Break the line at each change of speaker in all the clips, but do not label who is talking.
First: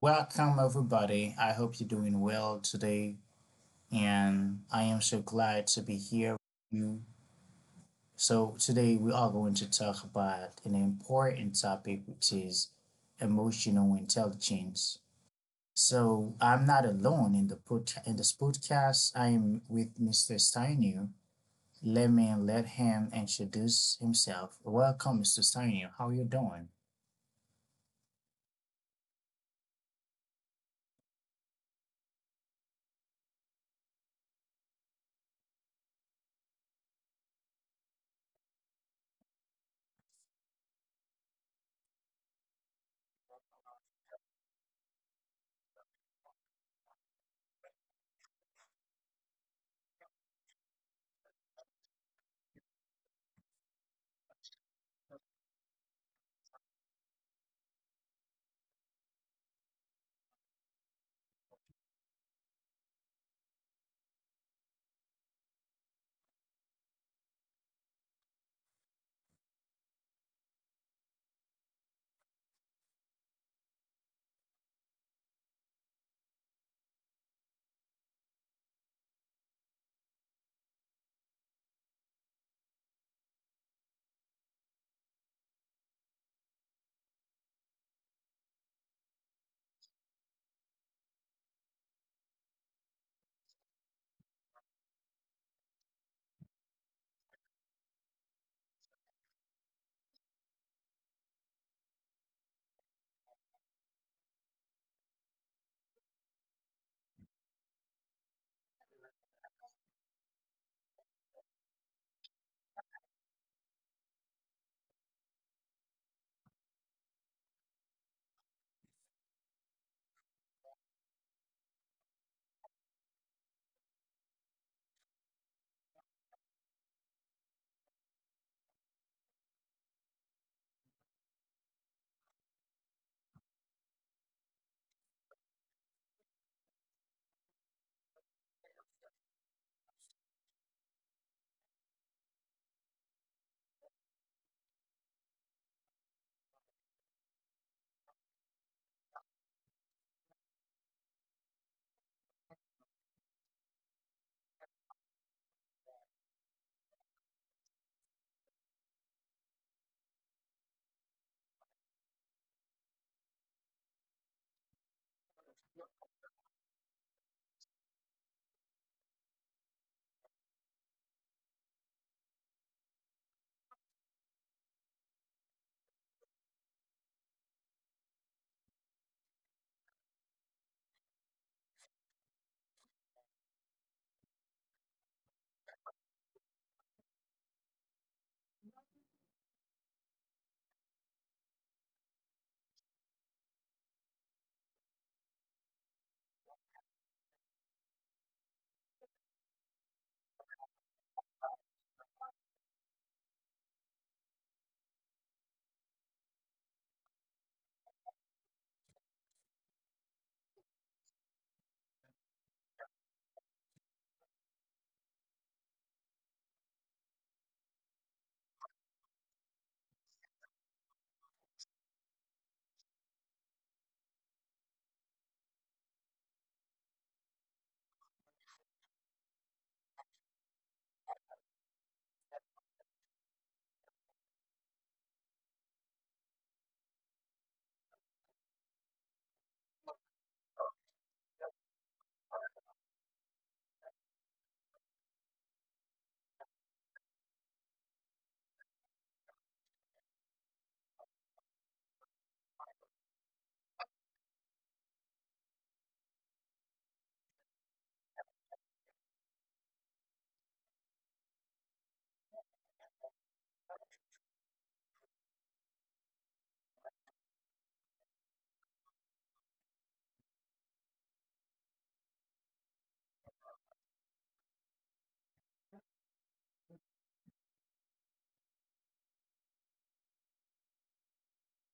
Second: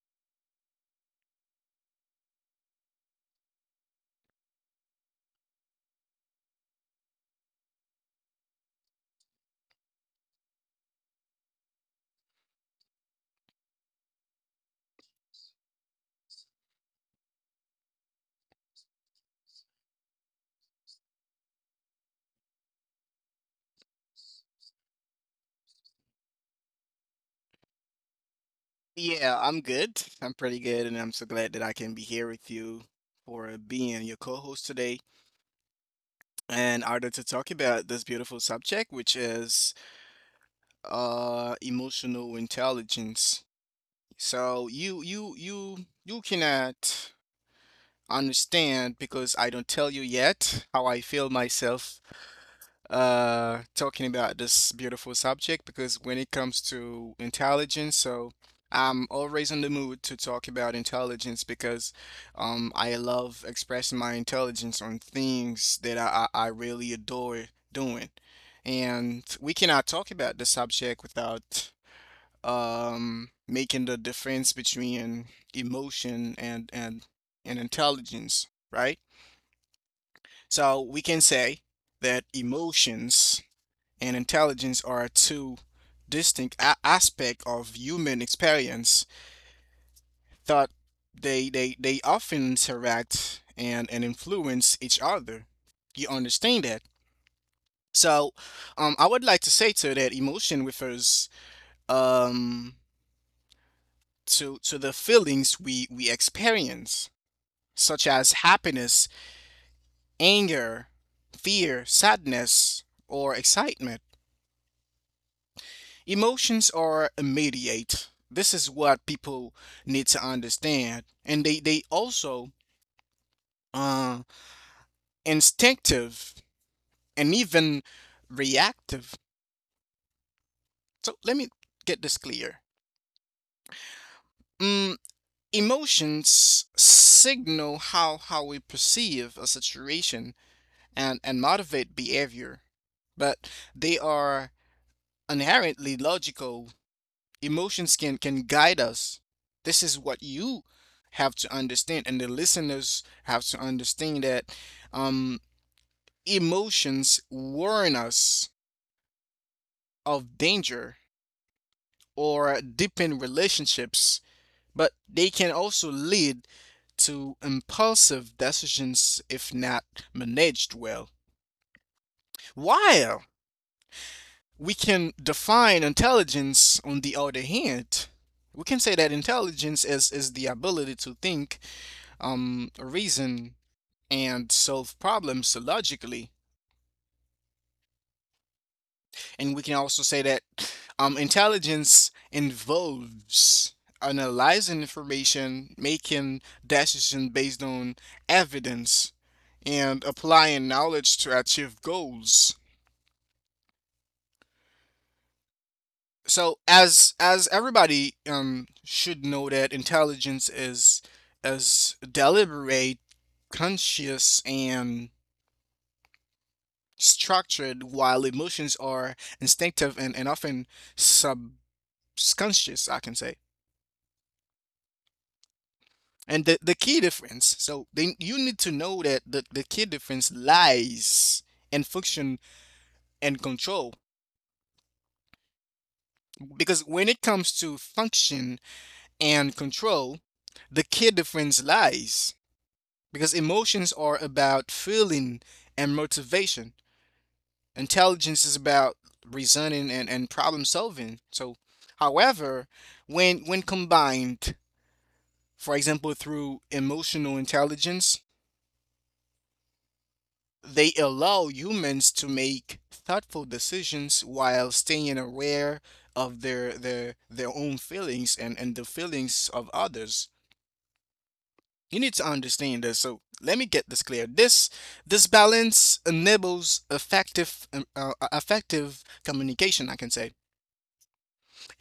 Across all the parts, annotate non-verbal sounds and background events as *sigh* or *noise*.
Welcome, everybody. I hope you're doing well today, and I am so glad to be here with you. So, today we are going to talk about an important topic, which is emotional intelligence. So, I'm not alone in the put in this podcast. I am with Mr. Steiner. Let me let him introduce himself. Welcome, Mr. Steiner. How are you doing?
Yeah, I'm good. I'm pretty good, and I'm so glad that I can be here with you for being your co-host today in order to talk about this beautiful subject, which is emotional intelligence. So you cannot understand because I don't tell you yet how I feel myself talking about this beautiful subject because when it comes to intelligence, so I'm always in the mood to talk about intelligence because I love expressing my intelligence on things that I really adore doing. And we cannot talk about the subject without making the difference between emotion and and intelligence, right? So we can say that emotions and intelligence are two distinct aspects of human experience that they often interact and influence each other. You understand that? So, I would like to say to that emotion refers, um, to the feelings we experience, such as happiness, anger, fear, sadness, or excitement. Emotions are immediate. This is what people need to understand. And they also uh instinctive and even reactive. So let me get this clear. Mm, emotions signal how we perceive a situation and motivate behavior, but they are inherently logical. Emotions can guide us. This is what you have to understand, and the listeners have to understand that um emotions warn us of danger or deepen relationships, but they can also lead to impulsive decisions if not managed well. While we can define intelligence on the other hand, we can say that intelligence is the ability to think, reason and solve problems logically. And we can also say that, intelligence involves analyzing information, making decisions based on evidence, and applying knowledge to achieve goals. So, as everybody, should know that intelligence is deliberate, conscious, and structured, while emotions are instinctive and often subconscious, I can say. And the key difference, so then you need to know that the key difference lies in function and control. Because when it comes to function and control, the key difference lies. Because emotions are about feeling and motivation, intelligence is about reasoning and problem solving. So, however, when combined, for example, through emotional intelligence, they allow humans to make thoughtful decisions while staying aware of their own feelings and the feelings of others. You need to understand this. So let me get this clear. This balance enables effective, effective communication, I can say.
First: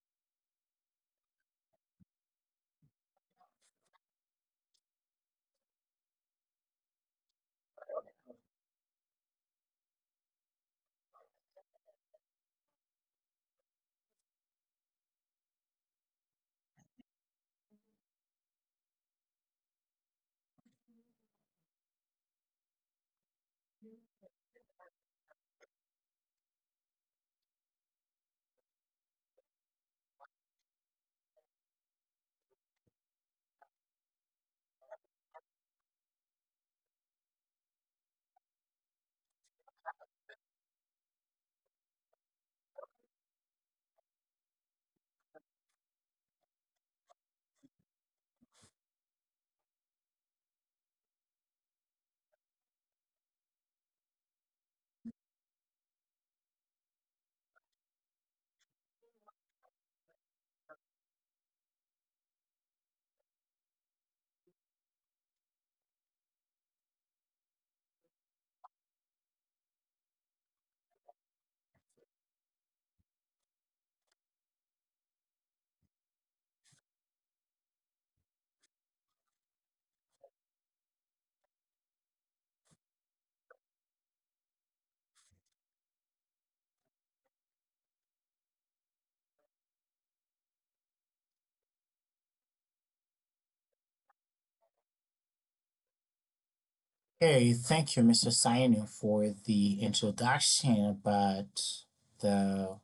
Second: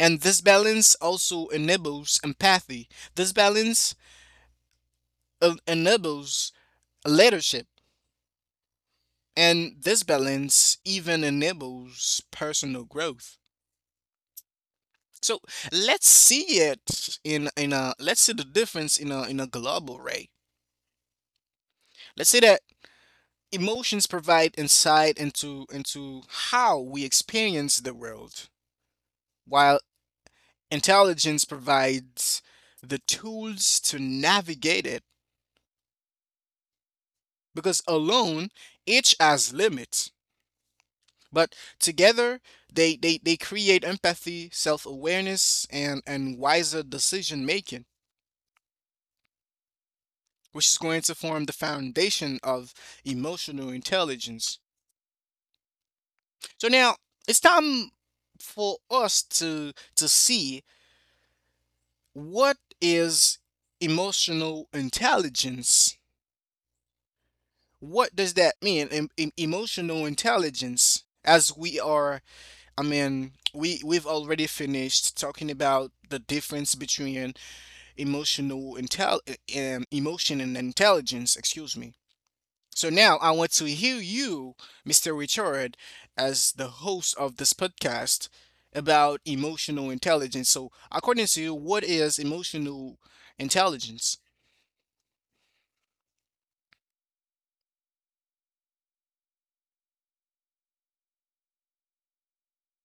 And this balance also enables empathy. This balance enables leadership. And this balance even enables personal growth. So let's see it in a let's see the difference in a global way. Let's say that emotions provide insight into how we experience the world, while intelligence provides the tools to navigate it, because alone each has limits, but together they create empathy, self-awareness, and wiser decision making, which is going to form the foundation of emotional intelligence. So now it's time for us to see what is emotional intelligence. What does that mean, emotional intelligence, as we are we we've already finished talking about the difference between emotional intel emotion and intelligence, excuse me. So now I want to hear you, Mr. Richard, as the host of this podcast about emotional intelligence. So, according to you, what is emotional intelligence?
Okay, thank you, Mr. Sainu, for the introduction about the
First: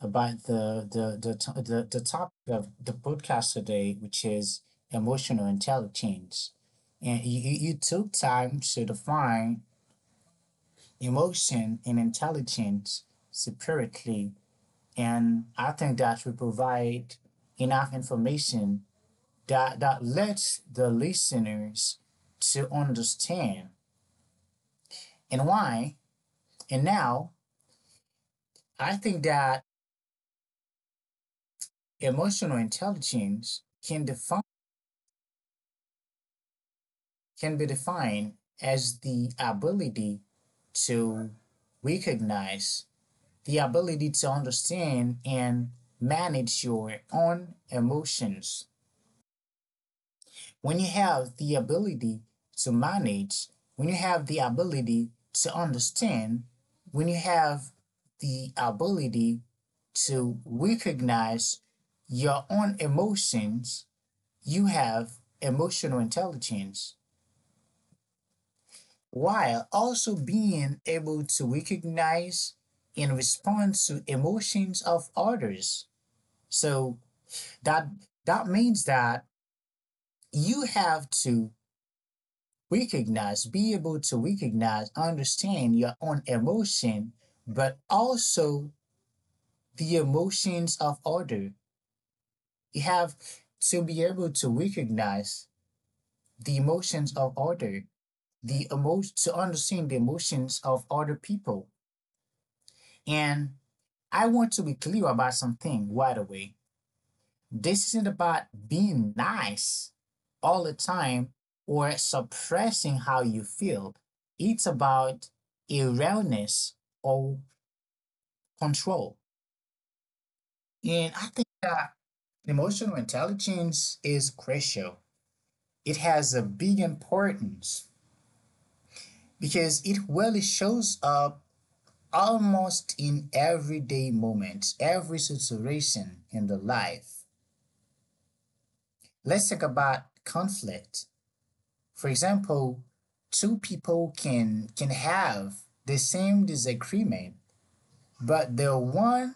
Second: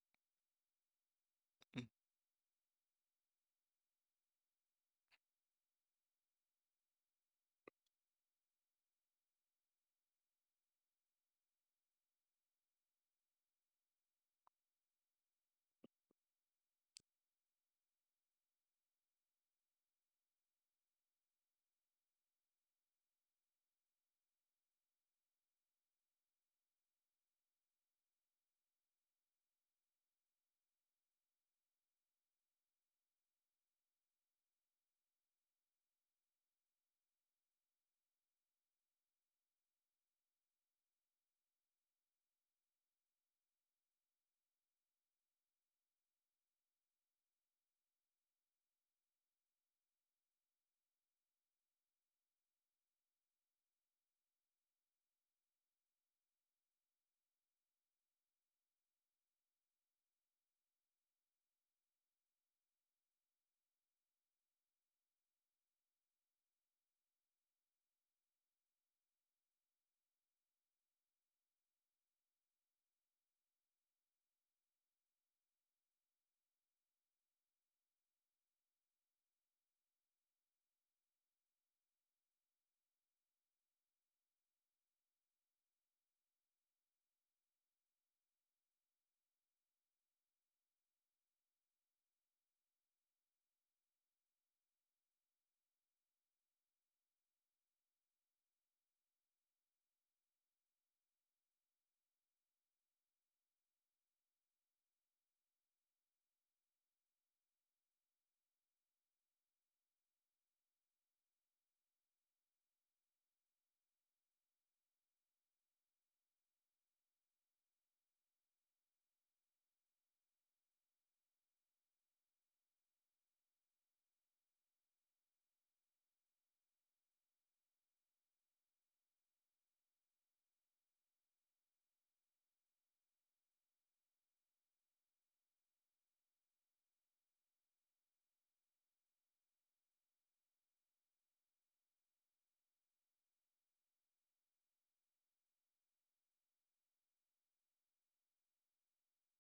the topic of the podcast today, which is emotional intelligence. And you took time to define emotion and intelligence separately, and I think that we provide enough information that lets the listeners to understand and why. And now I think that emotional intelligence can be defined as the ability to recognize, the ability to understand and manage your own emotions. When you have the ability to manage, when you have the ability to understand, when you have the ability to recognize your own emotions, you have emotional intelligence while also being able to recognize and respond to emotions of others. So that that means that you have to recognize, be able to recognize, understand your own emotion, but also the emotions of other. You have to be able to recognize the emotions of other the emotion to understand the emotions of other people. And I want to be clear about something right away. This isn't about being nice all the time or suppressing how you feel. It's about awareness or control. And I think that emotional intelligence is crucial. It has a big importance because it really shows up almost in everyday moments, every situation in the life. Let's talk about conflict. For example, two people can have the same disagreement, but the one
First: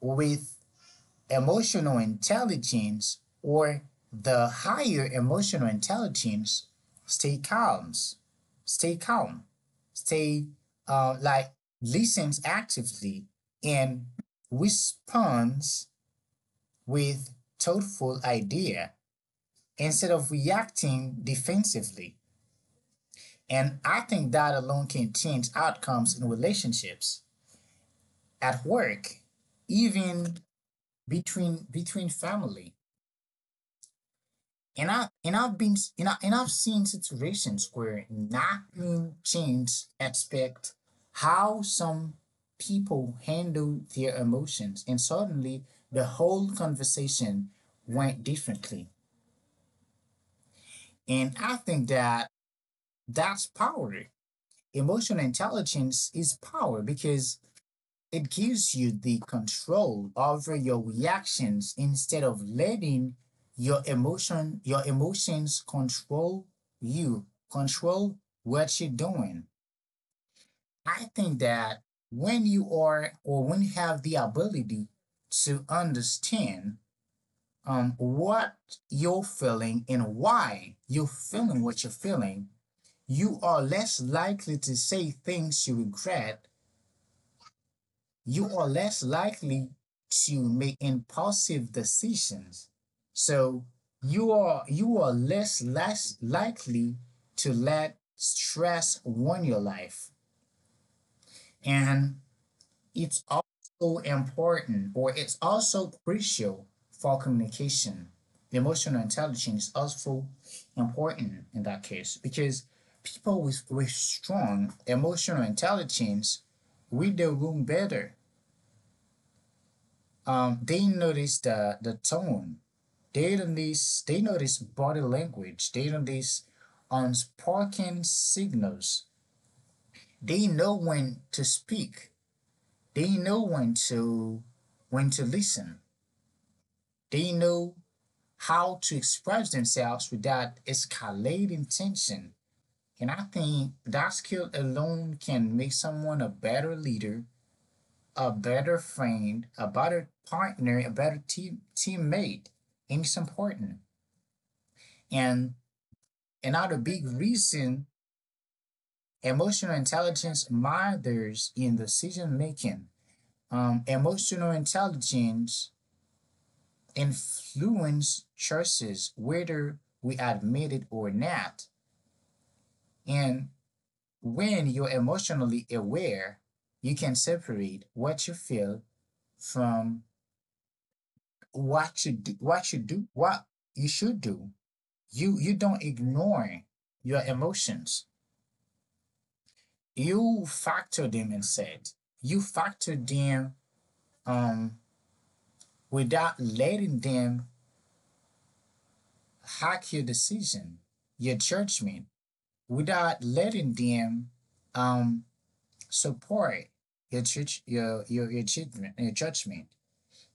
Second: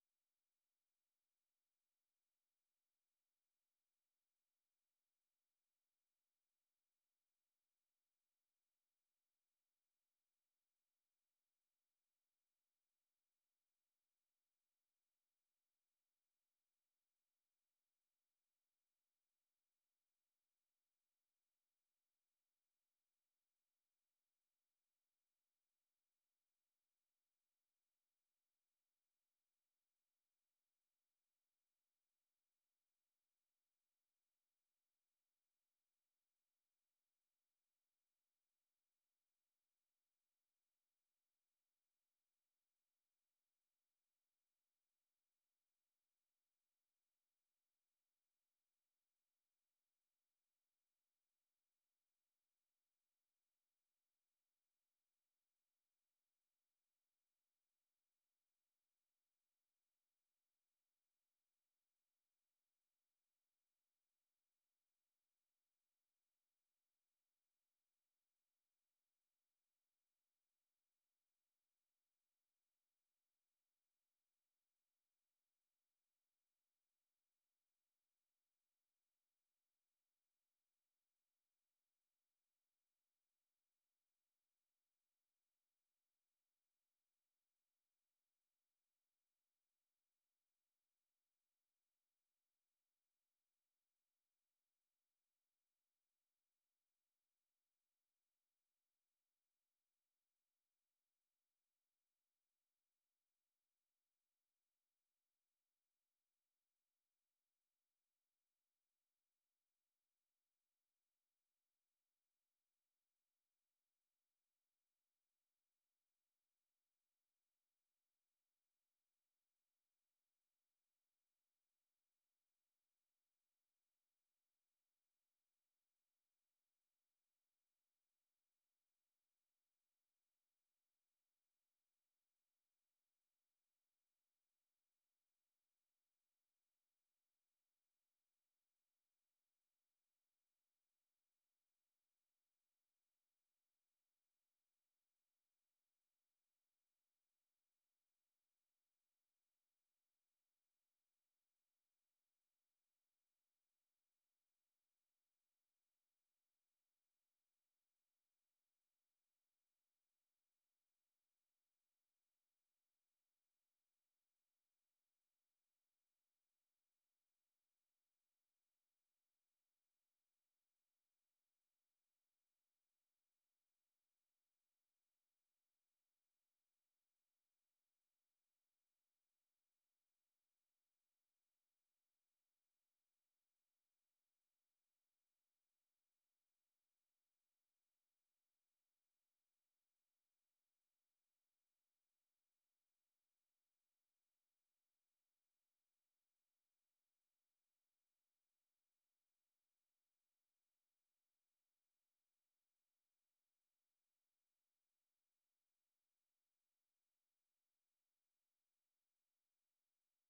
with emotional intelligence or the higher emotional intelligence, stay calm, stay calm, stay like listens actively and responds with thoughtful idea instead of reacting defensively. And I think that alone can change outcomes in relationships, at work, even between family. And I and I've been and, I, and I've seen situations where not being changed aspect how some people handle their emotions, and suddenly the whole conversation went differently. And I think that that's power. Emotional intelligence is power because it gives you the control over your reactions instead of letting your emotions control you, control what you're doing. I think that when you have the ability to understand what you're feeling and why you're feeling what you're feeling, you are less likely to say things you regret, you are less likely to make impulsive decisions. So you are less less likely to let stress run your life. And it's also important or it's also crucial for communication. Emotional intelligence is also important in that case because people with strong emotional intelligence read the room better, they notice the tone. They notice body language. They notice unspoken signals. They know when to speak. They know when to listen. They know how to express themselves without escalating tension. And I think that skill alone can make someone a better leader, a better friend, a better partner, a better teammate. And it's important. And another big reason emotional intelligence matters in decision making. Emotional intelligence influences choices, whether we admit it or not. And when you're emotionally aware, you can separate what you feel from what you should do. You don't ignore your emotions, you factor them inside. You factor them um, without letting them hack your decision, your judgment, without letting them um, support your judge, your judgment, your judgment.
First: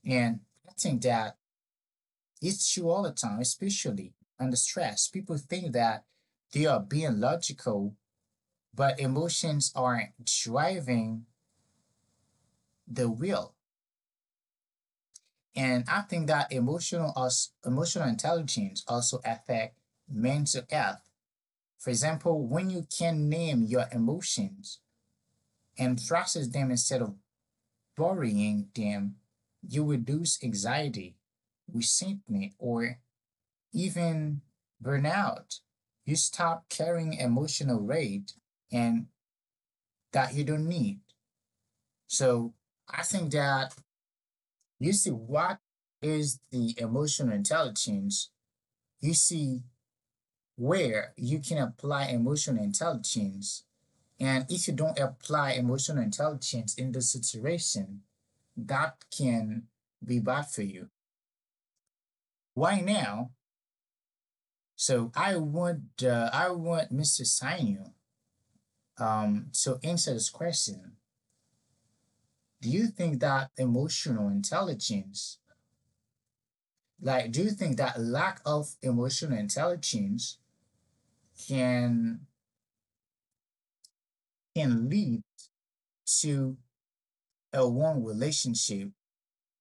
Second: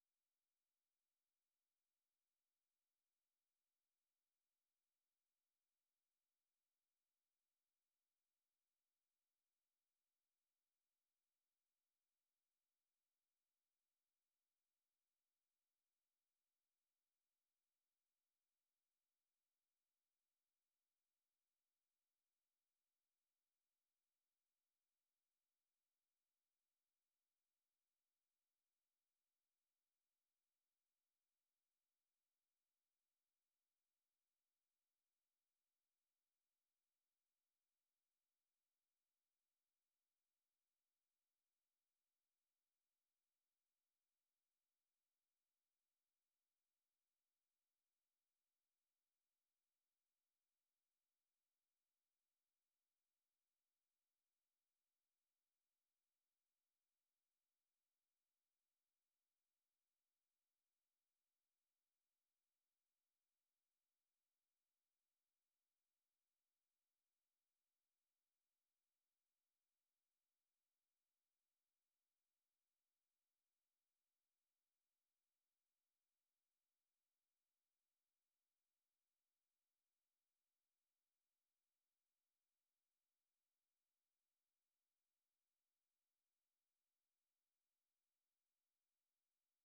And I think that it's true all the time, especially under stress. People think that they are being logical, but emotions are driving the will. And I think that emotional intelligence also affect mental health. For example, when you can name your emotions and process them instead of burying them, you reduce anxiety, resentment, or even burnout. You stop carrying emotional weight and that you don't need. So I think that you see what is the emotional intelligence, you see where you can apply emotional intelligence. And if you don't apply emotional intelligence in the situation, that can be bad for you. Why now? So I want Mr. Sanyu to answer this question. Do you think that emotional intelligence, like, do you think that lack of emotional intelligence can can lead to a wrong relationship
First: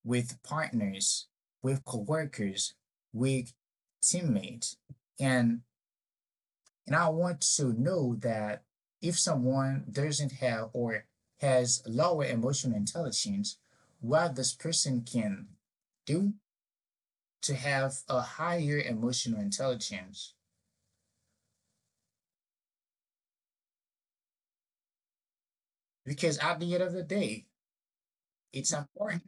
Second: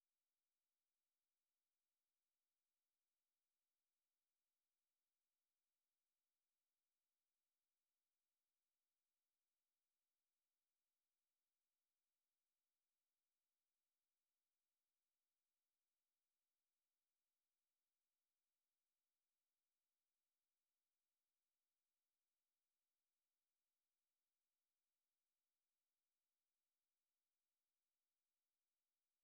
with partners, with coworkers, with teammates. And and I want to know that if someone doesn't have or has lower emotional intelligence, what this person can do to have a higher emotional intelligence. Because at the end of the day, it's important.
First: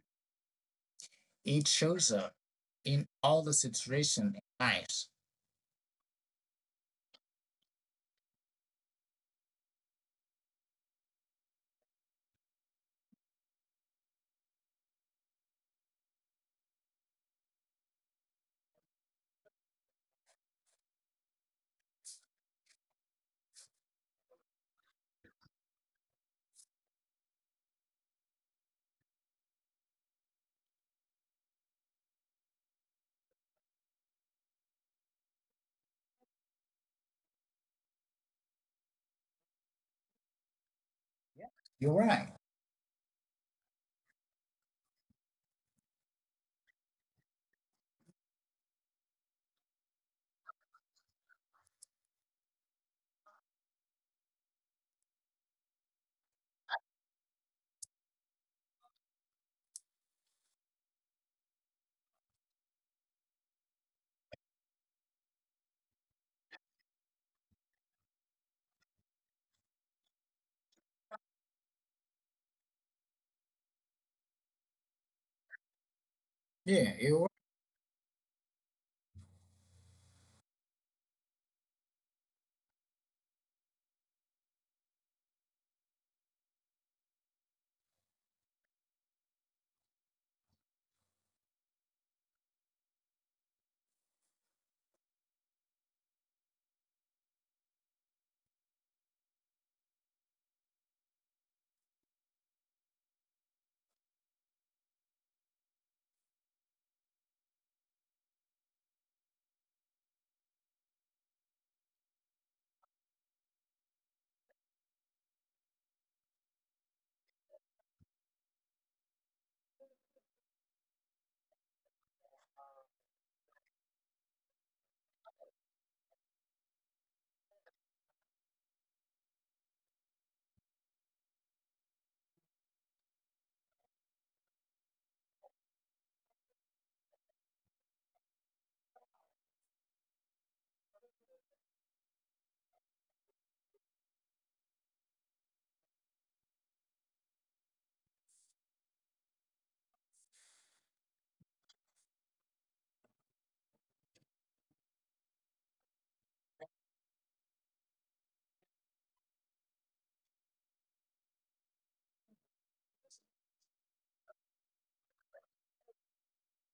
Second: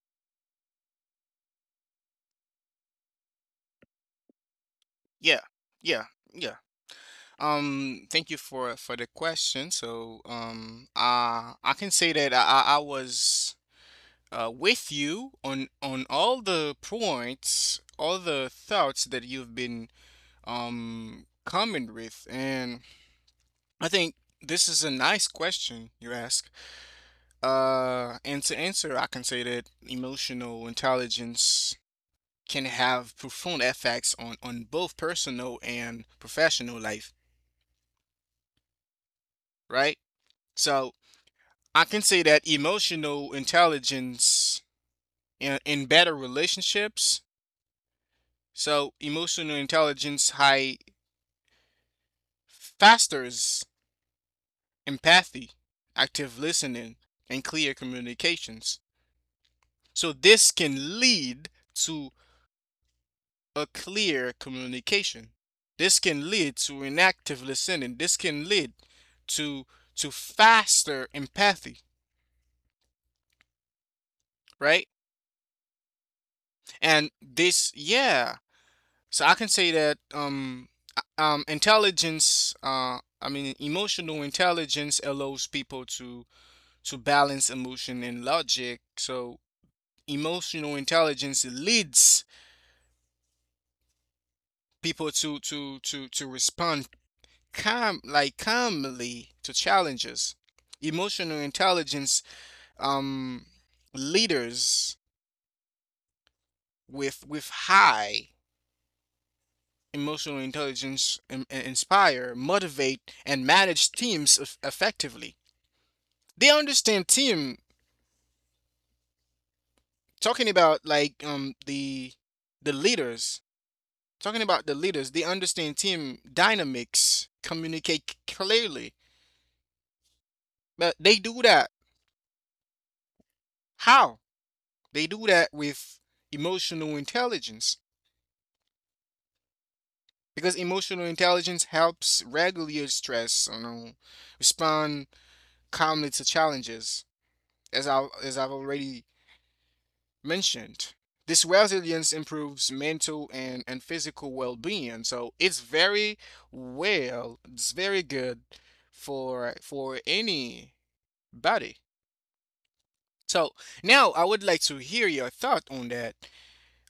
It shows up in all the situation in life.
Yeah, yeah, yeah. Thank you for the question. So, I can say that I was with you on all the points, all the thoughts that you've been coming with, and I think this is a nice question you ask. And to answer, I can say that emotional intelligence can have profound effects on both personal and professional life, right? So I
You're
can say
right.
that emotional intelligence in better relationships. So emotional intelligence high fosters empathy, active listening, and clear communications. So this can lead to a clear communication. This can lead to an active listening. This can lead to to faster empathy, right?
Yeah,
And
you're right.
this, yeah. So I can say that intelligence, I mean emotional intelligence, allows people to balance emotion and logic. So emotional intelligence leads people to respond calmly to challenges. Emotional intelligence, um leaders with high emotional intelligence inspire, motivate, and manage teams effectively. They understand team, talking about like the leaders, talking about the leaders, they understand team dynamics, communicate clearly. But they do that. How? They do that with emotional intelligence, because emotional intelligence helps regulate stress, you know, respond calmly to challenges, as I've already mentioned. This resilience improves mental and physical well-being. So it's very well, it's very good for anybody. So now I would like to hear your thought on that,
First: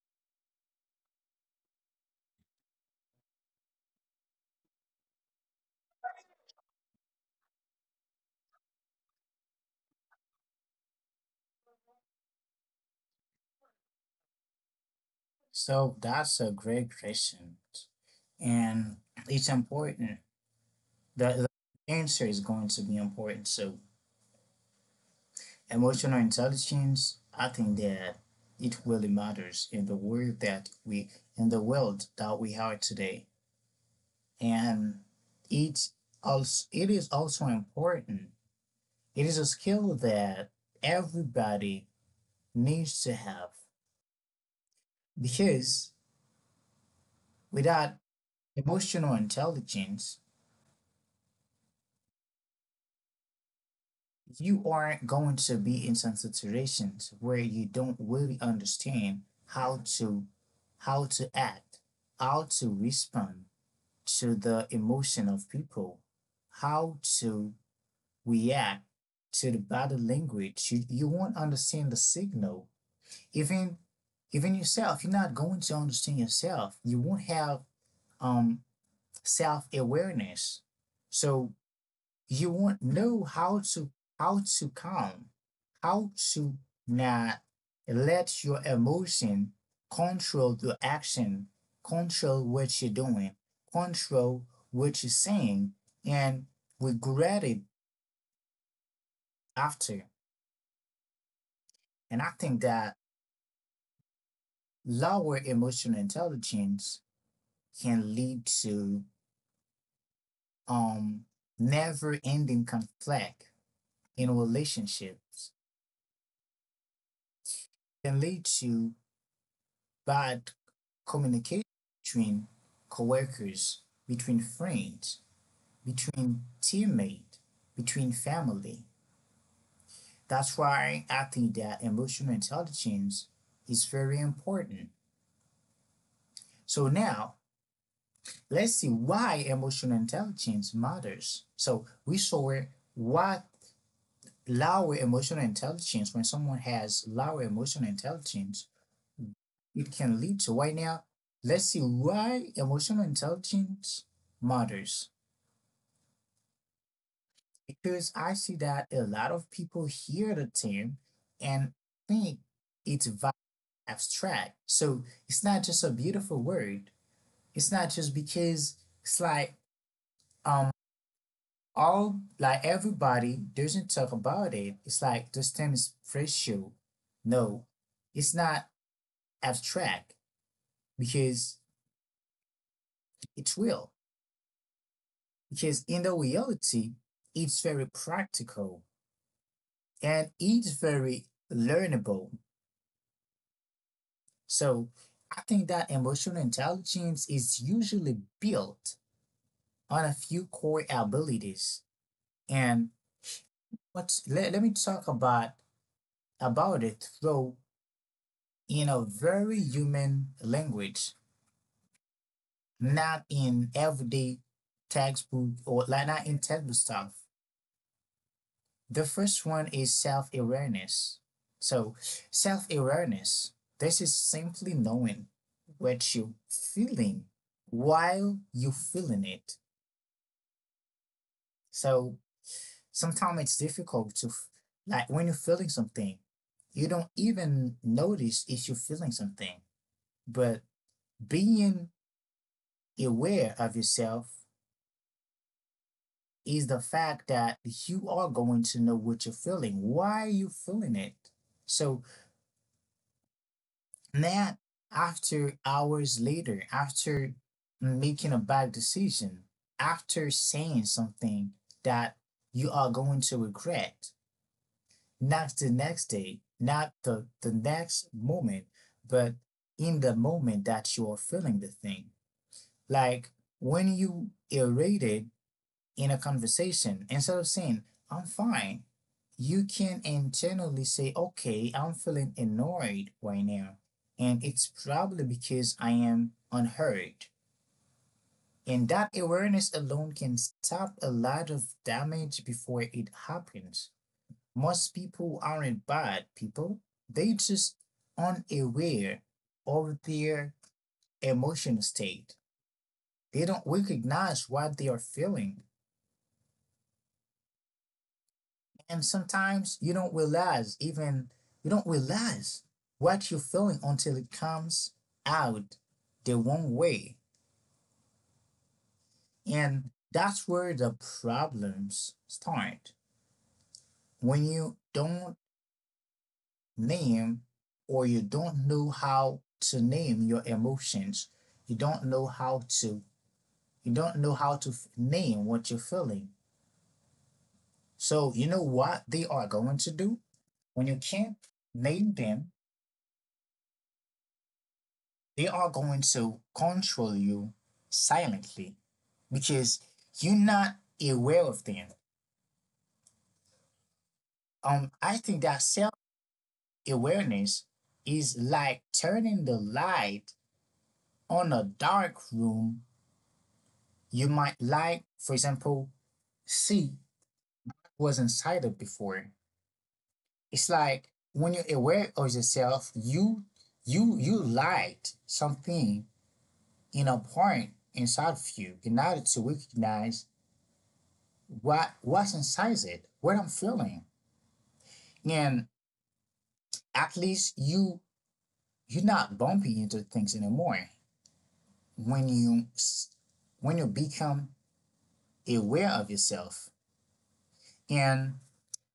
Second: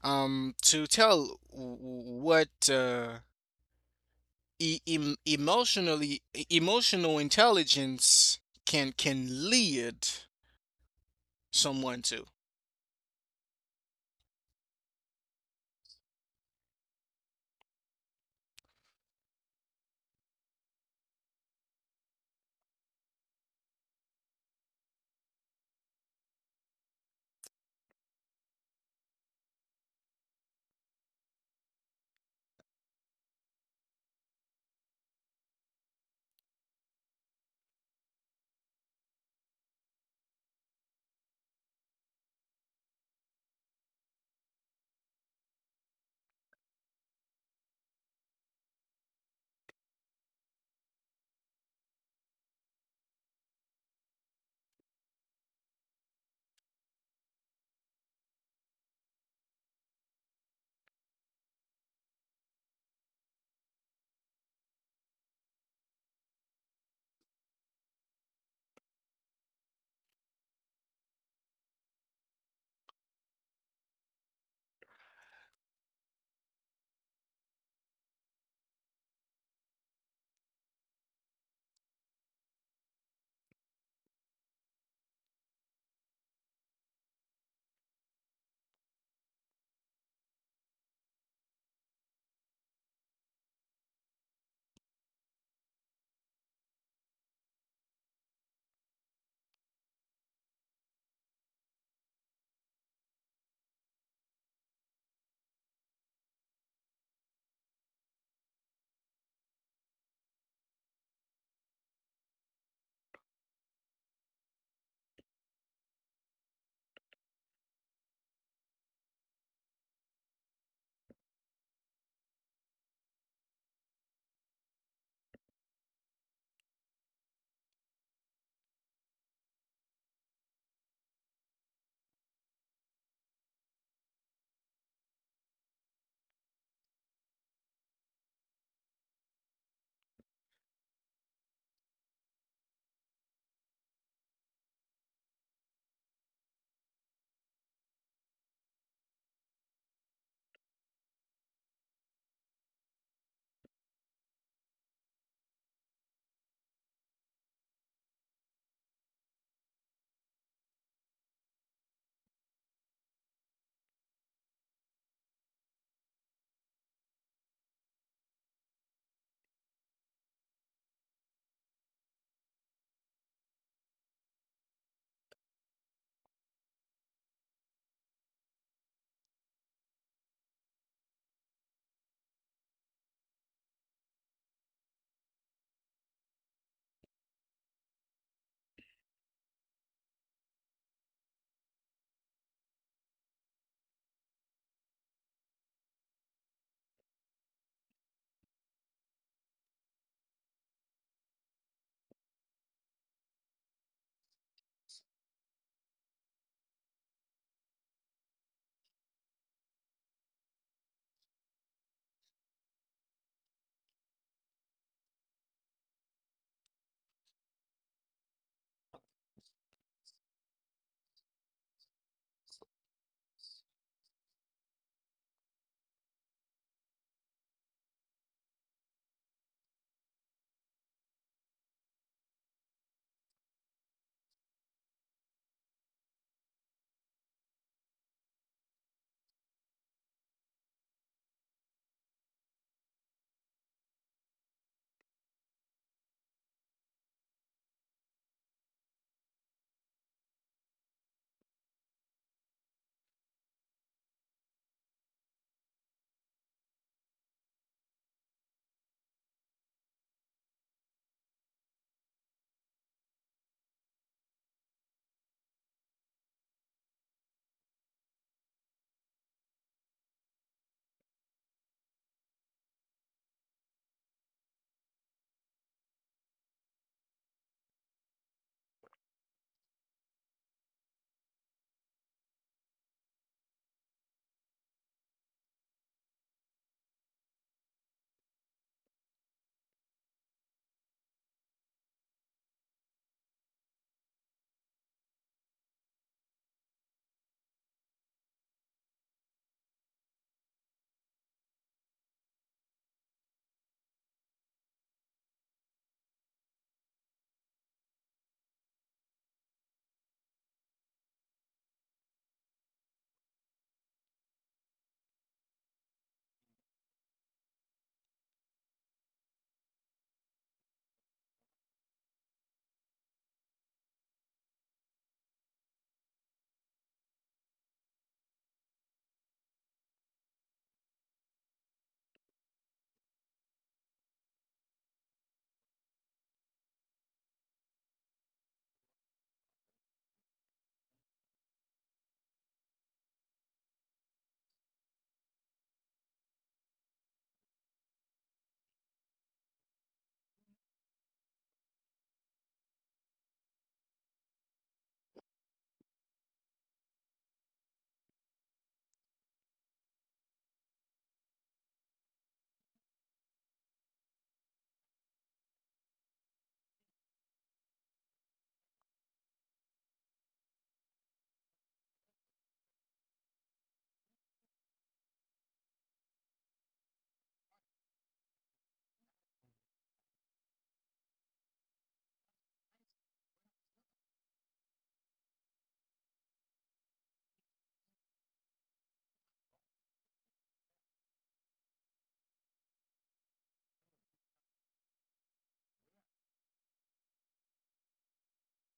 to tell what, emotionally, emotional intelligence can lead someone to.
So that's a great question. And it's important. The, the answer is going to be important. So emotional intelligence, I think that it really matters in the world that we in the world that we are today. And it it is also important. It is a skill that everybody needs to have because without emotional intelligence, you aren't going to be in some situations where you don't really understand how to how to act, how to respond to the emotion of people, how to react to the body language. You won't understand the signal, even even yourself, you're not going to understand yourself, you won't have um self-awareness. So you won't know how to calm, how to not let your emotion control your action, control what you're doing, control what you're saying, and regret it after. And I think that lower emotional intelligence can lead to um never ending conflict in relationships, can lead to bad communication between coworkers, between friends, between teammates, between family. That's why I think that emotional intelligence is very important. So now let's see why emotional intelligence matters. So we saw what when someone has lower emotional intelligence, it can lead to. Right now, let's see why emotional intelligence matters. Because I see that a lot of people hear the term and think it's abstract. So it's not just a beautiful word. It's not just because it's like um all like everybody doesn't talk about it. It's like this term is racial. No, it's not abstract because it's real. Because in the reality, it's very practical and it's very learnable. So I think that emotional intelligence is usually built on a few core abilities. And let me talk about it though in a very human language, not in everyday textbook or like not in textbook stuff. The first one is self-awareness. So self-awareness, this is simply knowing what you're feeling while you're feeling it. So sometimes it's difficult to, like, when you're feeling something, you don't even notice if you're feeling something. But being aware of yourself is the fact that you are going to know what you're feeling. Why are you feeling it? So not after hours later, after making a bad decision, after saying something that you are going to regret, not the next day, not the next moment, but in the moment that you're feeling the thing. Like when you irritated in a conversation, instead of saying, I'm fine, you can internally say, okay, I'm feeling annoyed right now. And it's probably because I am unheard. And that awareness alone can stop a lot of damage before it happens. Most people aren't bad people. They just unaware of their emotional state. They don't recognize what they are feeling. And sometimes you don't realize even you don't realize what you're feeling until it comes out the wrong way. And that's where the problems start. When you don't name or you don't know how to name your emotions, you don't know how to you don't know how to name what you're feeling. So you know what they are going to do when you can't name them, they are going to control you silently because you're not aware of them. I think that self-awareness is like turning the light on a dark room. You might like for example see was inside of before. It's like when you're aware of yourself, you light something in a point inside of you in order to recognize what what's inside it, what I'm feeling. And at least you you're not bumping into things anymore when you when you become aware of yourself. And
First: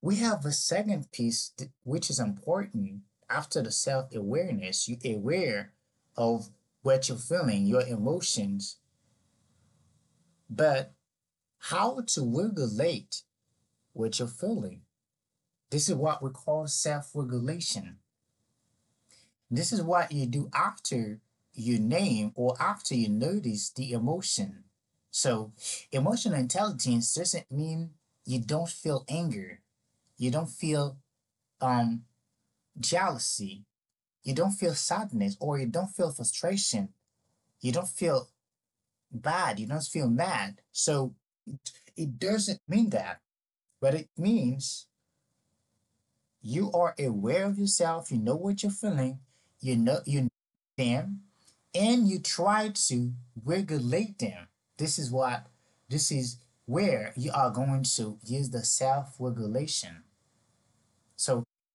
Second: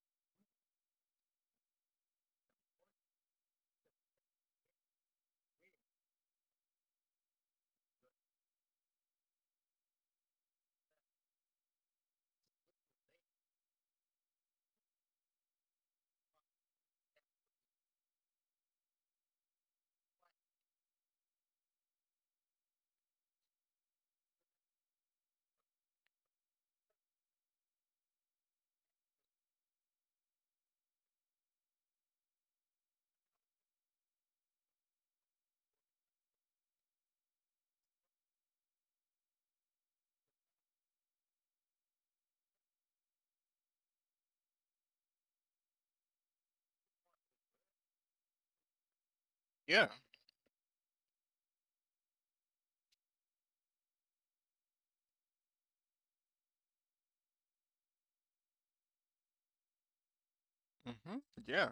we have a second piece which is important. After the self awareness, you aware of what you're feeling, your emotions, but how to regulate what you're feeling, this is what we call self regulation. This is what you do after you name or after you notice the emotion. So emotional intelligence doesn't mean you don't feel anger, you don't feel um jealousy, you don't feel sadness, or you don't feel frustration. You don't feel bad. You don't feel mad. So it doesn't mean that, but it means you are aware of yourself. You know what you're feeling.
Yeah.
You know them, and you try to regulate them. This is what, this is where you are going to use the self regulation.
Hmm.
So
Yeah.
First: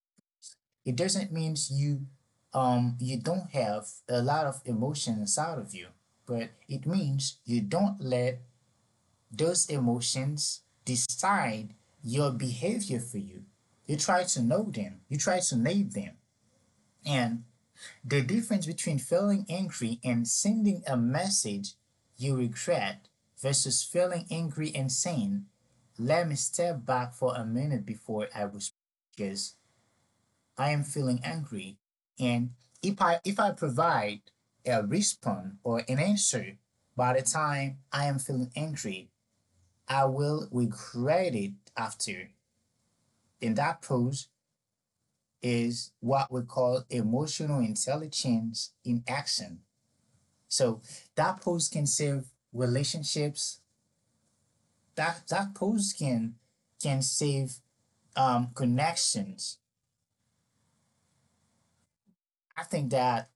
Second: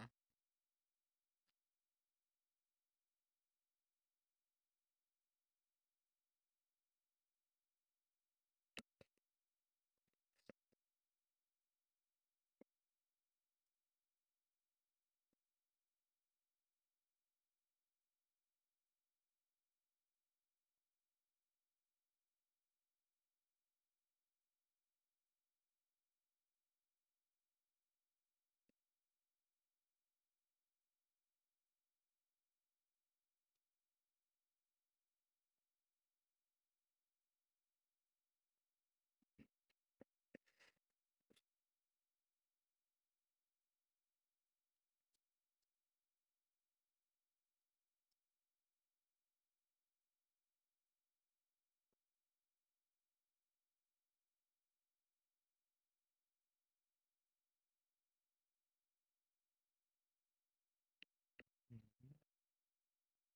it doesn't mean you you don't have a lot of emotion inside of you, but it means you don't let those emotions decide your behavior for you. You try to know them, you try to name them. And the difference between feeling angry and sending a message you regret versus feeling angry and saying, let me step back for a minute before I respond. Because I am feeling angry. And if I provide a response or an answer by the time I am feeling angry, I will regret it after. And that pose is what we call emotional intelligence in action. So that pose can save relationships. That pose can save connections. I think that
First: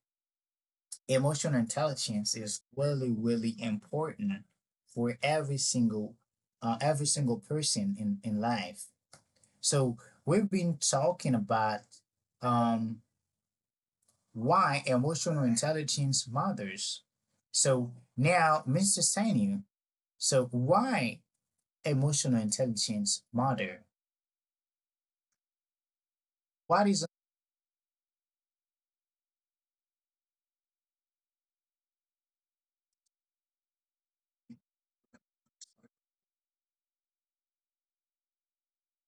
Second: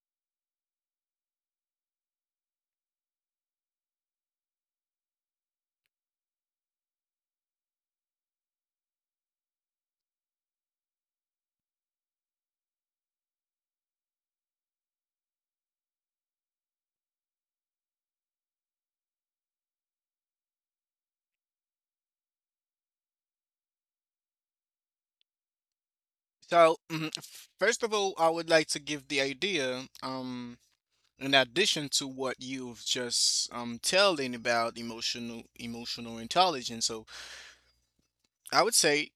emotional intelligence is really really important for every single person in life. So we've been talking about um why emotional intelligence matters. So now, Mr. Sanu, so why emotional intelligence matter,
So
what is —
first of all, I would like to give the idea, in addition to what you've just telling about emotional intelligence, so I would say,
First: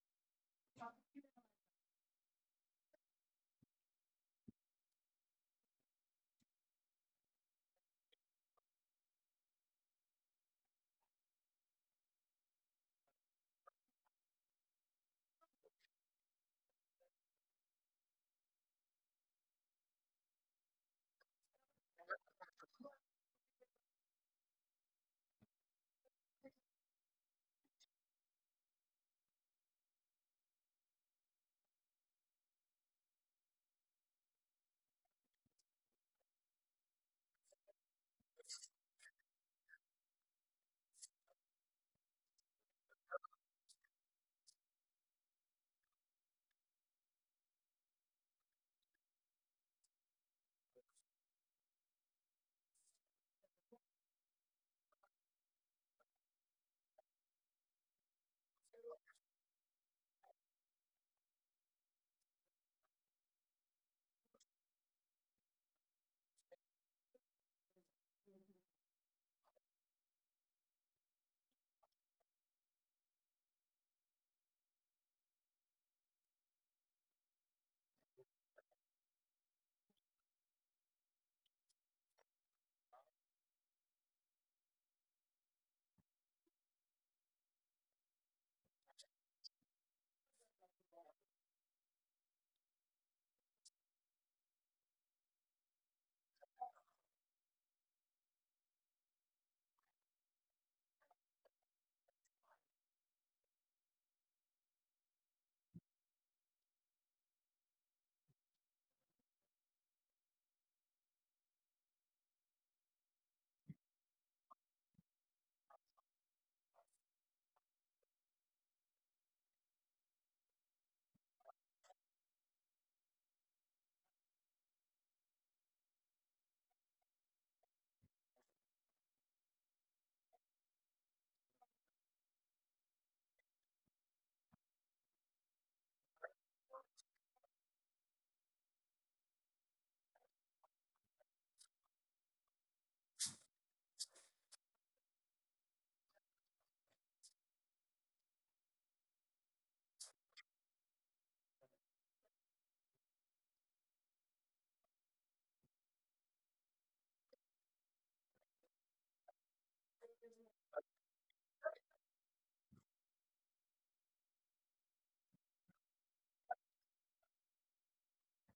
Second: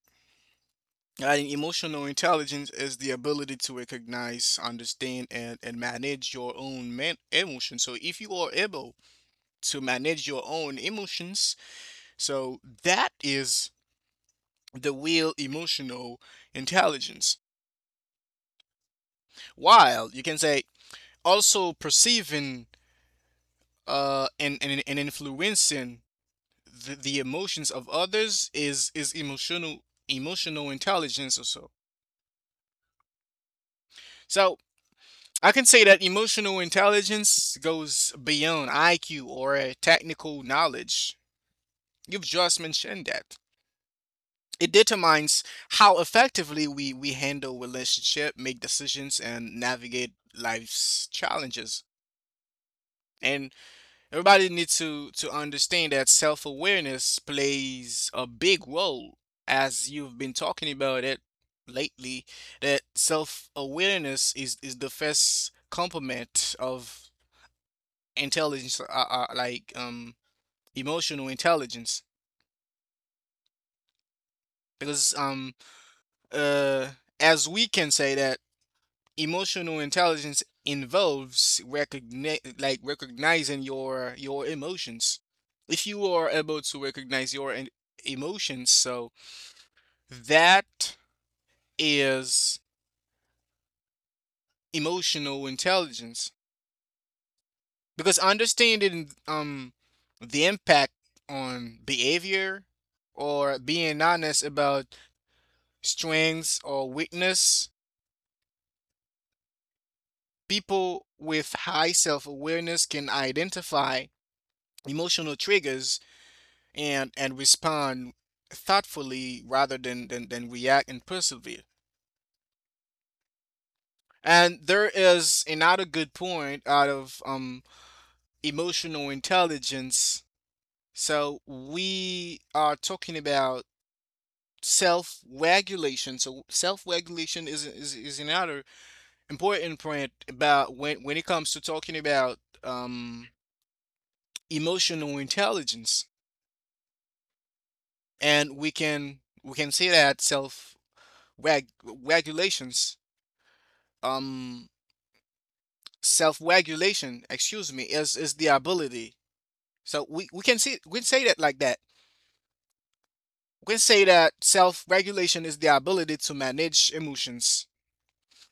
Emotional intelligence is the ability to recognize, understand, and manage your own emotions. So, if you are able to manage your own emotions, so that is the real emotional intelligence. While you can say also perceiving, and influencing the emotions of others is emotional intelligence also. So, I can say that emotional intelligence goes beyond IQ or, technical knowledge. You've just mentioned that. It determines how effectively we handle relationship, make decisions, and navigate life's challenges. And everybody needs to understand that self awareness plays a big role, as you've been talking about it lately, that self awareness is the first complement of intelligence, emotional intelligence, because uh as we can say that emotional intelligence involves recognizing your emotions. If you are able to recognize your emotions, so that is emotional intelligence, because understanding, the impact on behavior, or being honest about strengths or weakness. People with high self awareness can identify emotional triggers and respond thoughtfully rather than, react and persevere. And there is another good point out of, emotional intelligence. So we are talking about self-regulation. So self-regulation is another important point about when it comes to talking about um emotional intelligence. And we can say that reg- regulations, um self regulation, excuse me, is the ability. So we can say that like that, we can say that self regulation is the ability to manage emotions,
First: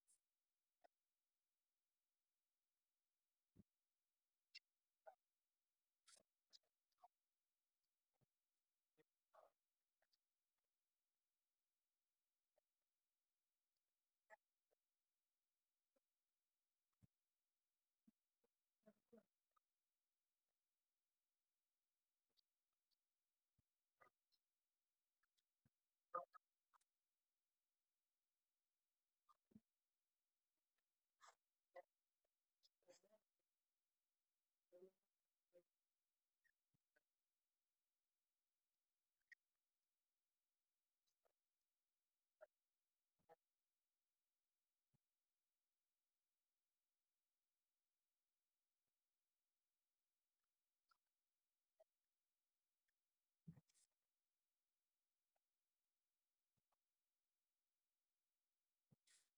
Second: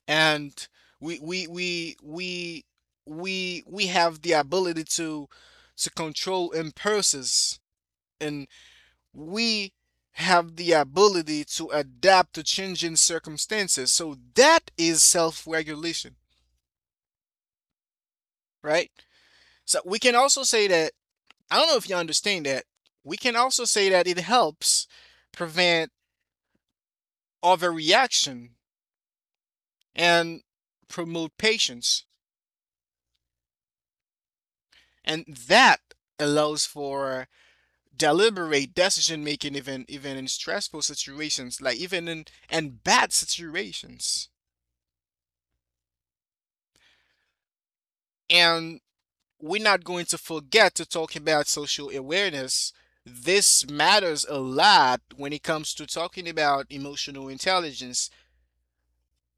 and we we we we we have the ability to control impulses, and we have the ability to adapt to changing circumstances. So that is self regulation, right? So we can also say that, I don't know if you understand that, we can also say that it helps prevent overreaction and promote patience. And that allows for deliberate decision making, even in stressful situations, like even in and bad situations. And we're not going to forget to talk about social awareness. This matters a lot when it comes to talking about emotional intelligence,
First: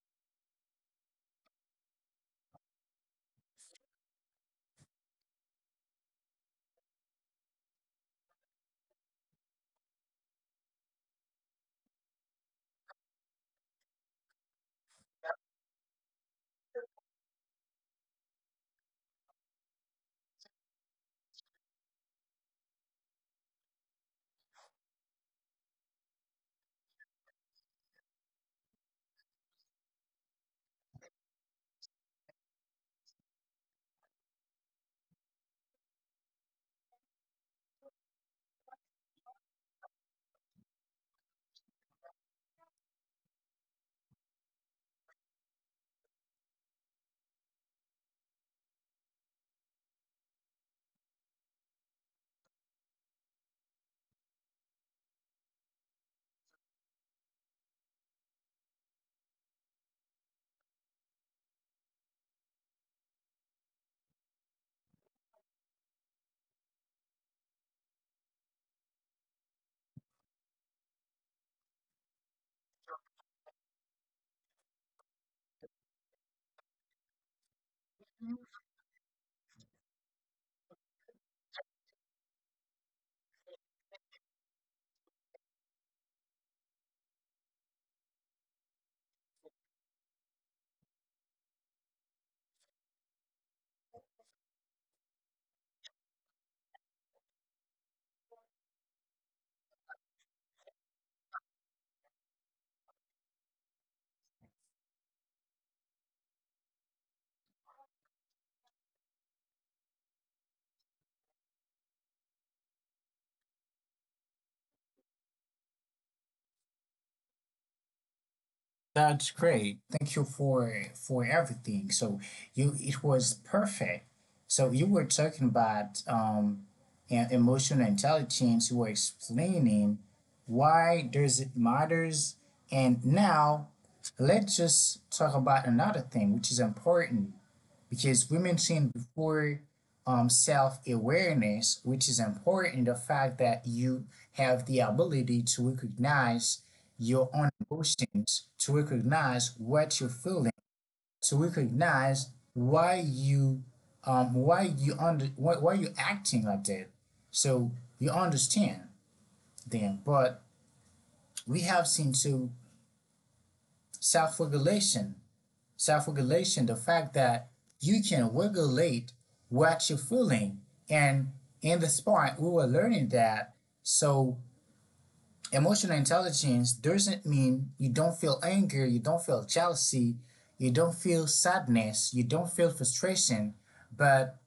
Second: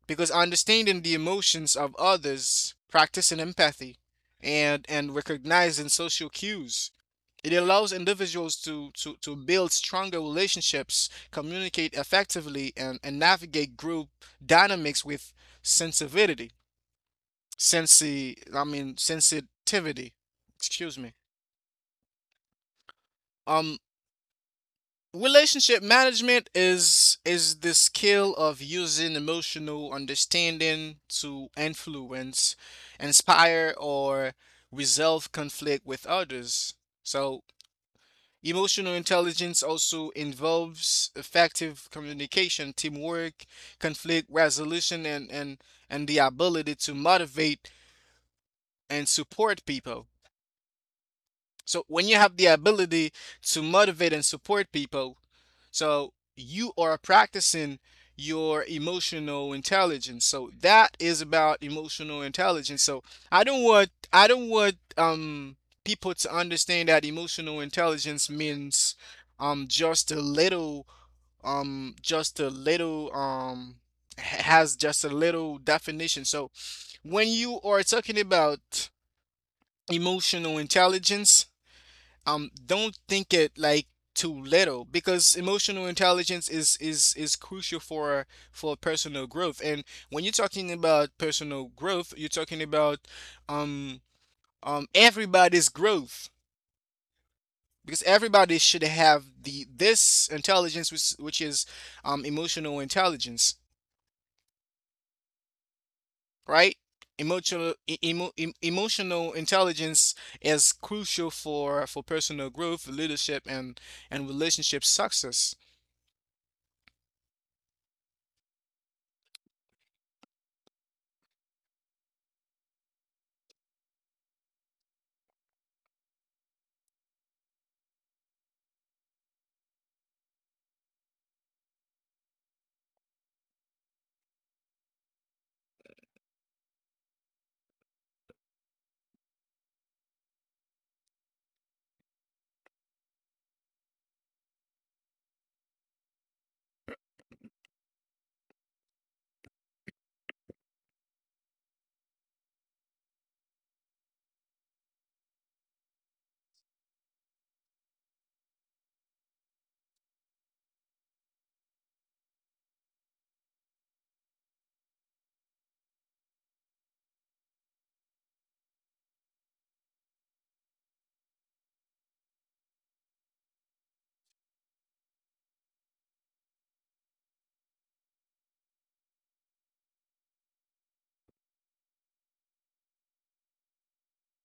because understanding the emotions of others, practicing empathy, and recognizing social cues. It allows individuals to build stronger relationships, communicate effectively, and navigate group dynamics with sensitivity. I mean, sensitivity. Excuse me. Um, relationship management is the skill of using emotional understanding to influence, inspire, or resolve conflict with others. So emotional intelligence also involves effective communication, teamwork, conflict resolution, and, and the ability to motivate and support people. So when you have the ability to motivate and support people, so you are practicing your emotional intelligence. So that is about emotional intelligence. So I don't want, people to understand that emotional intelligence means, um just a little just a little, has just a little definition. So when you are talking about emotional intelligence, don't think it like too little, because emotional intelligence is crucial for personal growth. And when you're talking about personal growth, you're talking about, um everybody's growth, because everybody should have the this intelligence, which is, emotional intelligence, right? emotional e- emo, em- emotional intelligence is crucial for personal growth, leadership, and relationship success.
that's great. Thank you for everything. So you, it was perfect. So you were talking about emotional intelligence. You were explaining why does it matters. And now let's just talk about another thing which is important, because we mentioned before self awareness, which is important, the fact that you have the ability to recognize your own emotions, to recognize what you're feeling, to recognize why you why you acting like that. So you understand them, but we have seen to self regulation, self-regulation, the fact that you can regulate what you're feeling. And in this part we were learning that. So emotional intelligence doesn't mean you don't feel anger, you don't feel jealousy, you don't feel sadness, you don't feel frustration, but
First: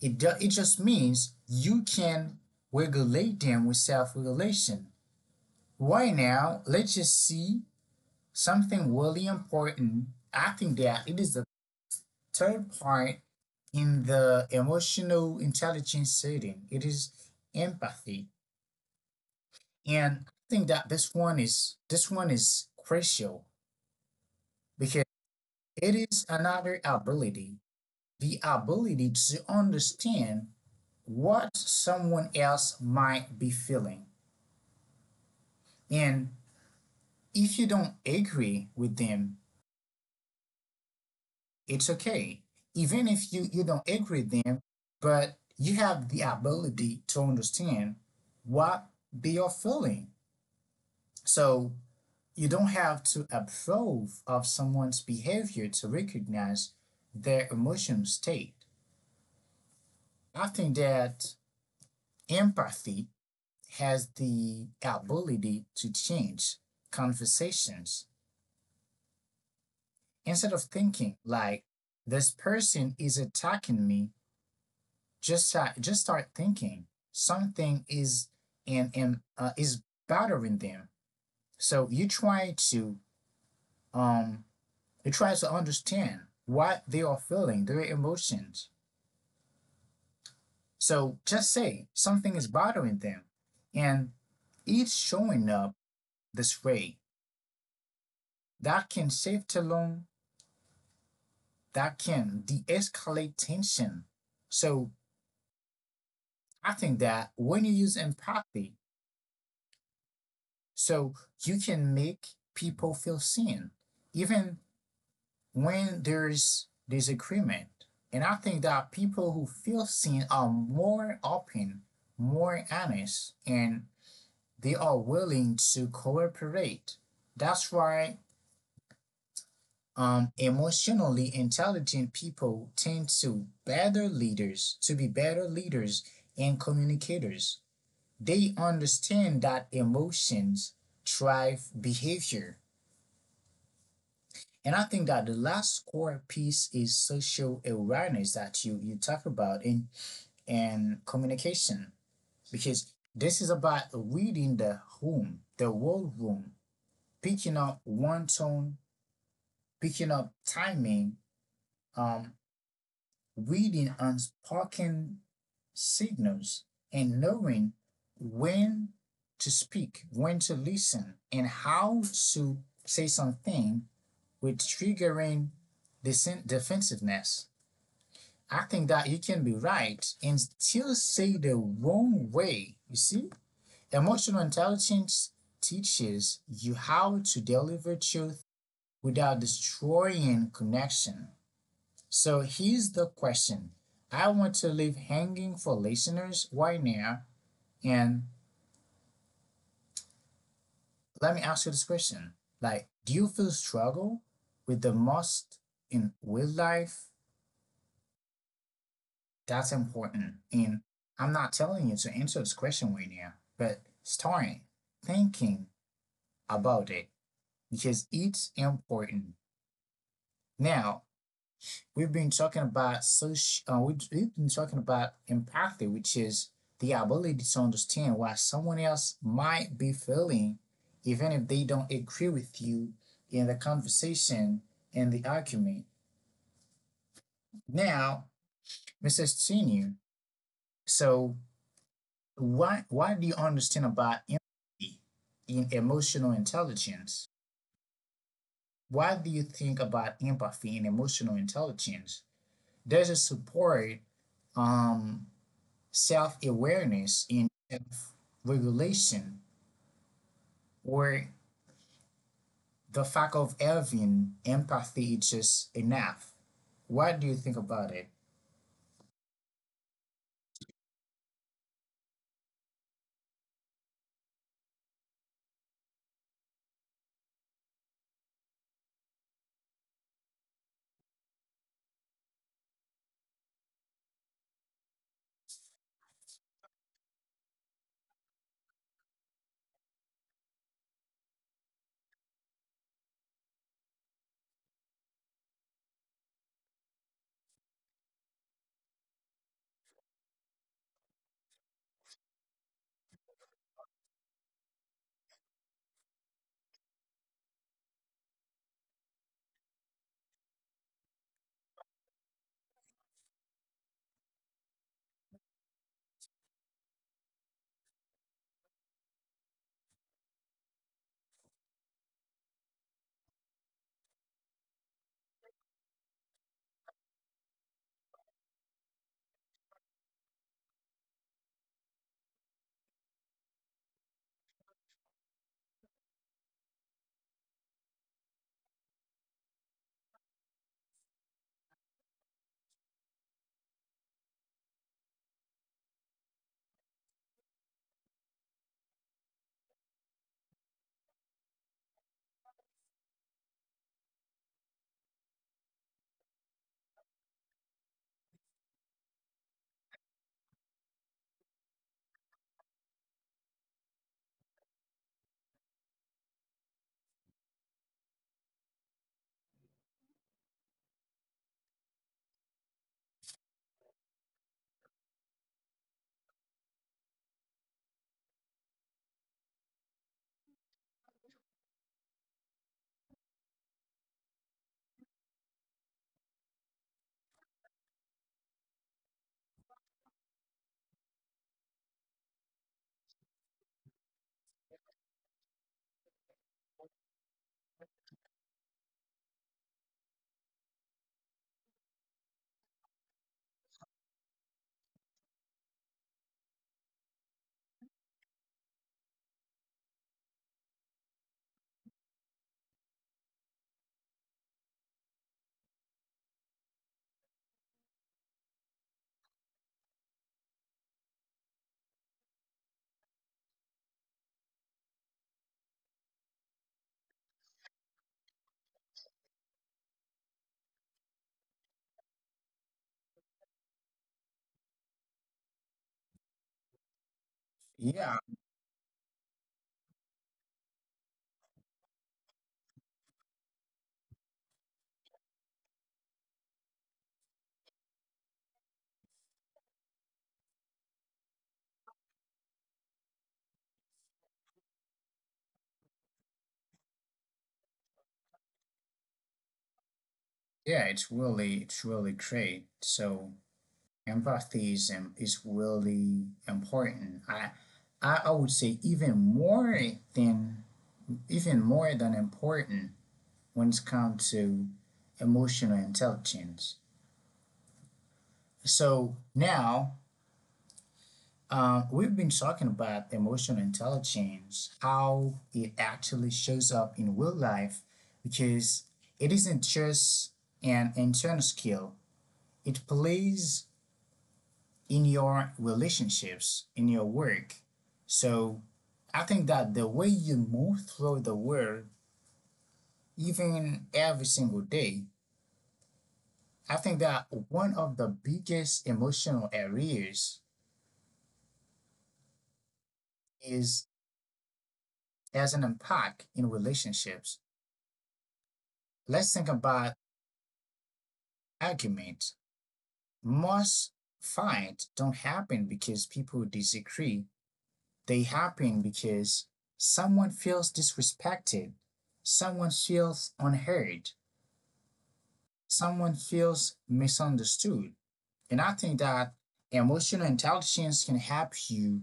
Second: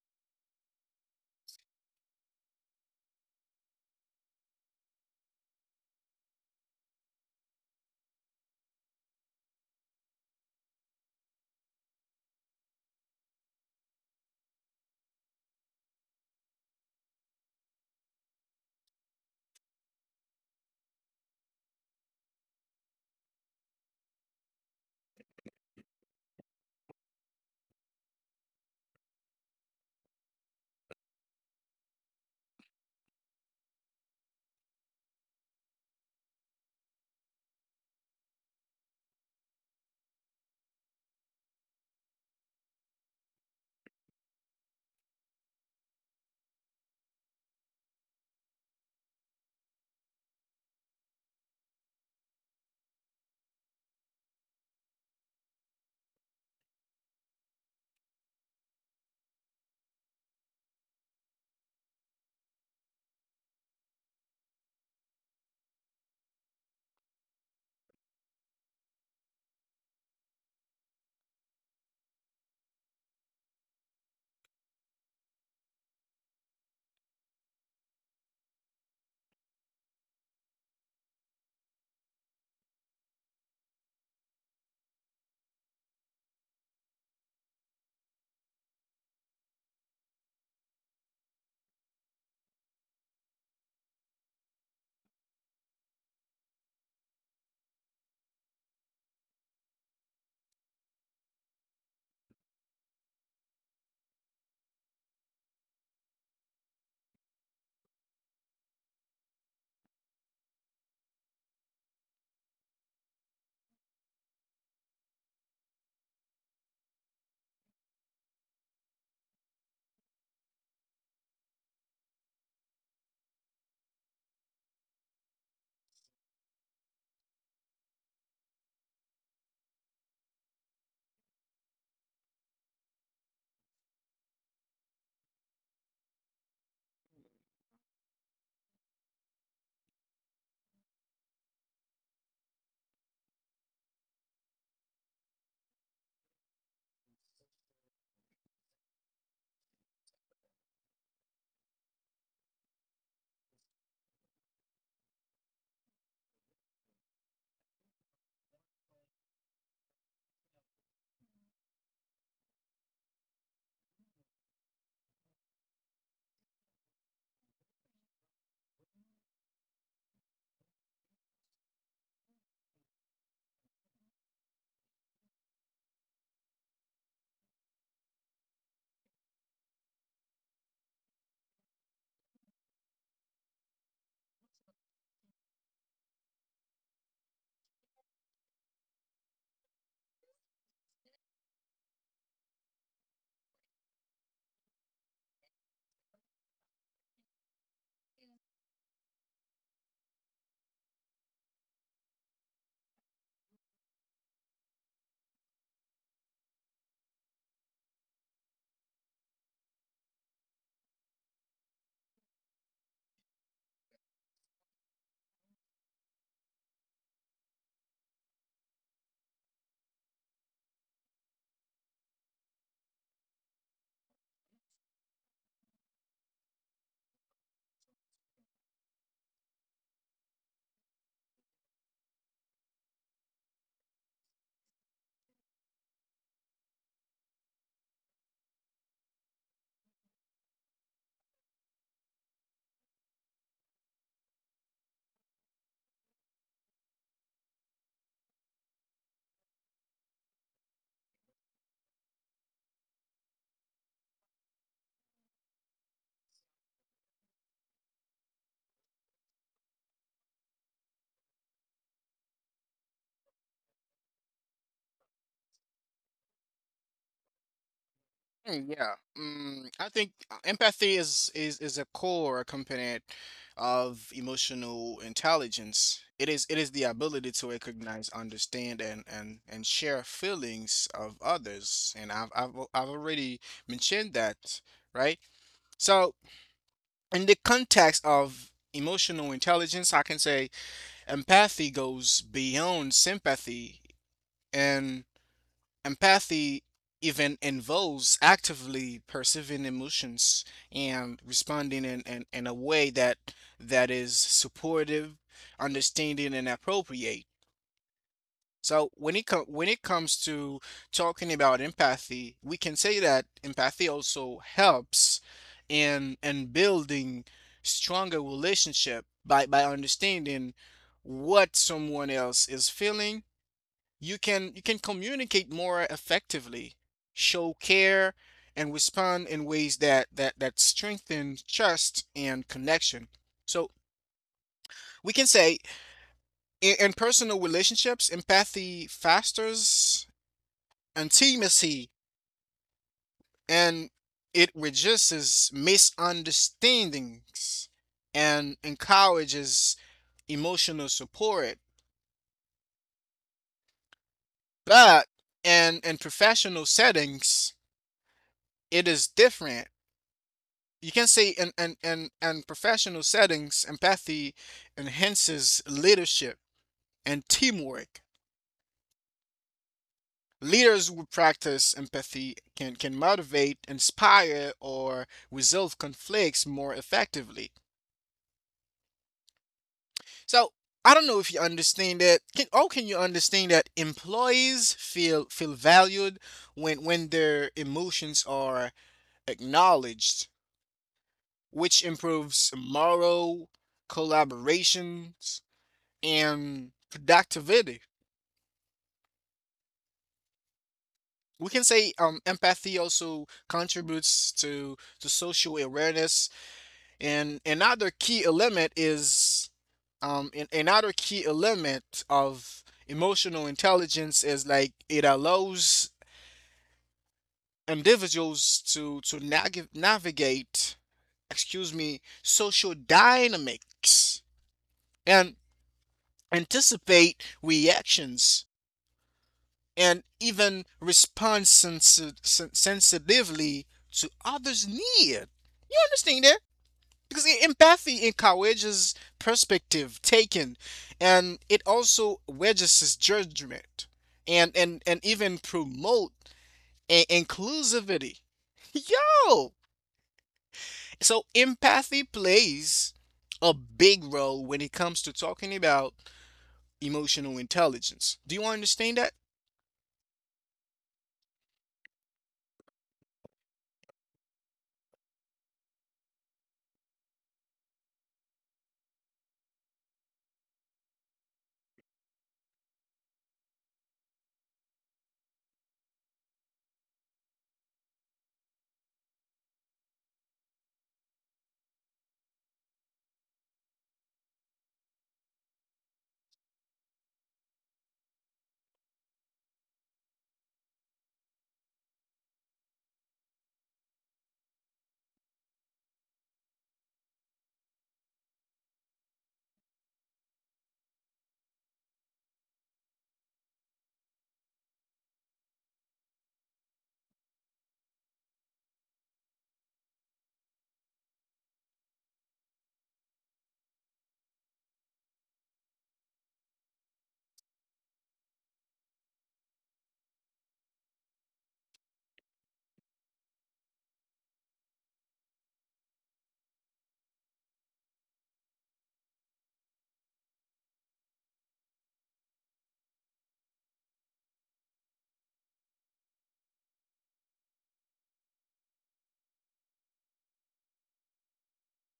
it just means you can regulate them with self-regulation. Right now, let's just see something really important. I think that it is the third point in the emotional intelligence setting. It is empathy. And I think that this one is crucial, because it is another ability, the ability to understand what someone else might be feeling. And if you don't agree with them, it's okay. Even if you, you don't agree with them, but you have the ability to understand what they are feeling. So you don't have to approve of someone's behavior to recognize their emotional state. I think that empathy has the ability to change conversations. Instead of thinking like this person is attacking me, just start thinking something is and is bothering them. So um you try to understand what they are feeling, their emotions. So just say something is bothering them, and it's showing up this way. That can save the — that can de-escalate tension. So I think that when you use empathy, So you can make people feel seen, even when there's disagreement. And I think that people who feel seen are more open, more honest, and they are willing to cooperate. That's why emotionally intelligent people tend to better leaders, to be better leaders and communicators. They understand that emotions drive behavior. And I think that the last core piece is social awareness that you talk about in and communication, because this is about reading the room, the whole room, picking up one tone, picking up timing, um, reading unspoken signals, and knowing when to speak, when to listen, and how to say something with triggering defensiveness. I think that you can be right and still say the wrong way. You see? Emotional intelligence teaches you how to deliver truth without destroying connection. So here's the question I want to leave hanging for listeners right now. And let me ask you this question. Like, do you feel struggle with the most in real life? That's important. And I'm not telling you to answer this question right now, but start thinking about it because it's important. Now, we've been talking about social, have been talking about empathy, which is the ability to understand why someone else might be feeling, even if they don't agree with you in the conversation and the argument. Now, Mrs. Senior, so why do you understand about empathy in emotional intelligence? Why do you think about empathy in emotional intelligence? Does it support um, self awareness in self regulation, or the fact of having empathy is just enough? What do you think about it?
Yeah, I think, empathy is a core component of emotional intelligence. It is the ability to recognize, understand, and and share feelings of others. And I've already mentioned that, right? So in the context of emotional intelligence, I can say empathy goes beyond sympathy and empathy even involves actively perceiving emotions and responding in a way that is supportive, understanding, and appropriate. So when it comes to talking about empathy, we can say that empathy also helps in building stronger relationship by understanding what someone else is feeling. You can communicate more effectively, show care, and respond in ways that strengthen trust and connection. So we can say in personal relationships, empathy fosters intimacy and it reduces misunderstandings and encourages emotional support. But in professional settings, it is different. You can say in professional settings empathy enhances leadership and teamwork. Leaders who practice empathy can motivate, inspire, or resolve conflicts more effectively. So I don't know if you understand that. Can you understand that employees feel valued when their emotions are acknowledged, which improves moral, collaborations, and productivity. We can say empathy also contributes to social awareness, and another key element is another key element of emotional intelligence is like it allows individuals to navigate, excuse me, social dynamics and anticipate reactions and even respond sensitively to others' need. You understand that? Because empathy
Yeah,
encourages perspective taken, and it also wedges judgment, and even promote inclusivity. *laughs* Yo, so empathy plays a big role when it comes to talking about emotional intelligence. Do you understand that?
yeah, it's really great. So empathism is really important. I would say even more than — even more than important when it comes to emotional intelligence. So now, we've been talking about emotional intelligence, how it actually shows up in real life, because it isn't just an internal skill. It plays in your relationships, in your work. So I think that the way you move through the world, even every single day, I think that one of the biggest emotional areas is as an impact in relationships. Let's think about argument. Most fight don't happen because people disagree. They happen because someone feels disrespected, someone feels unheard, someone feels misunderstood. And I think that emotional intelligence can help you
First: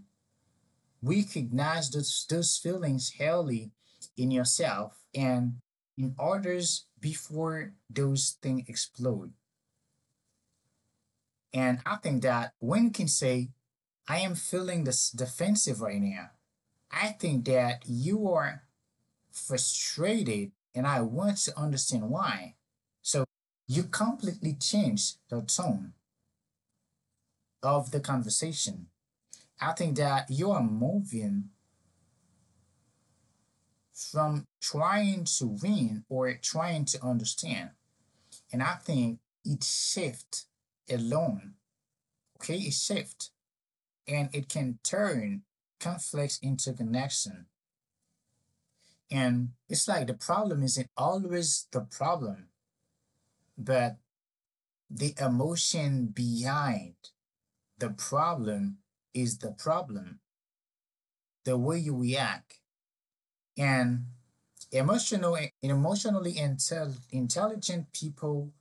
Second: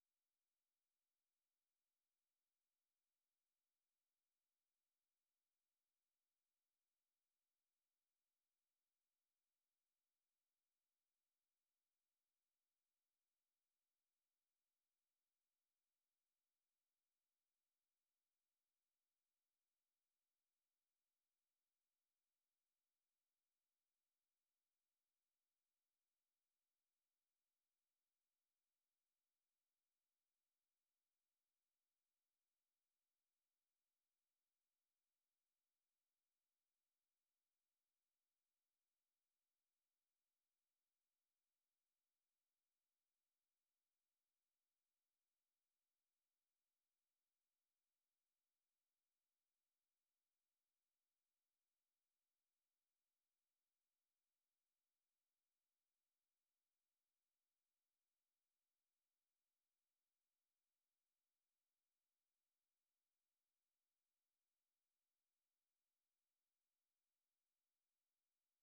recognize those feelings early in yourself and in others before those things explode. And I think that when you can say, I am feeling this defensive right now, I think that you are frustrated and I want to understand why. So you completely change the tone of the conversation. I think that you are moving from trying to win or trying to understand. And I think it shift alone. Okay, it shift and it can turn conflicts into connection. And it's like the problem isn't always the problem, but the emotion behind the problem is the problem, the way you react. And emotional emotionally intelligent people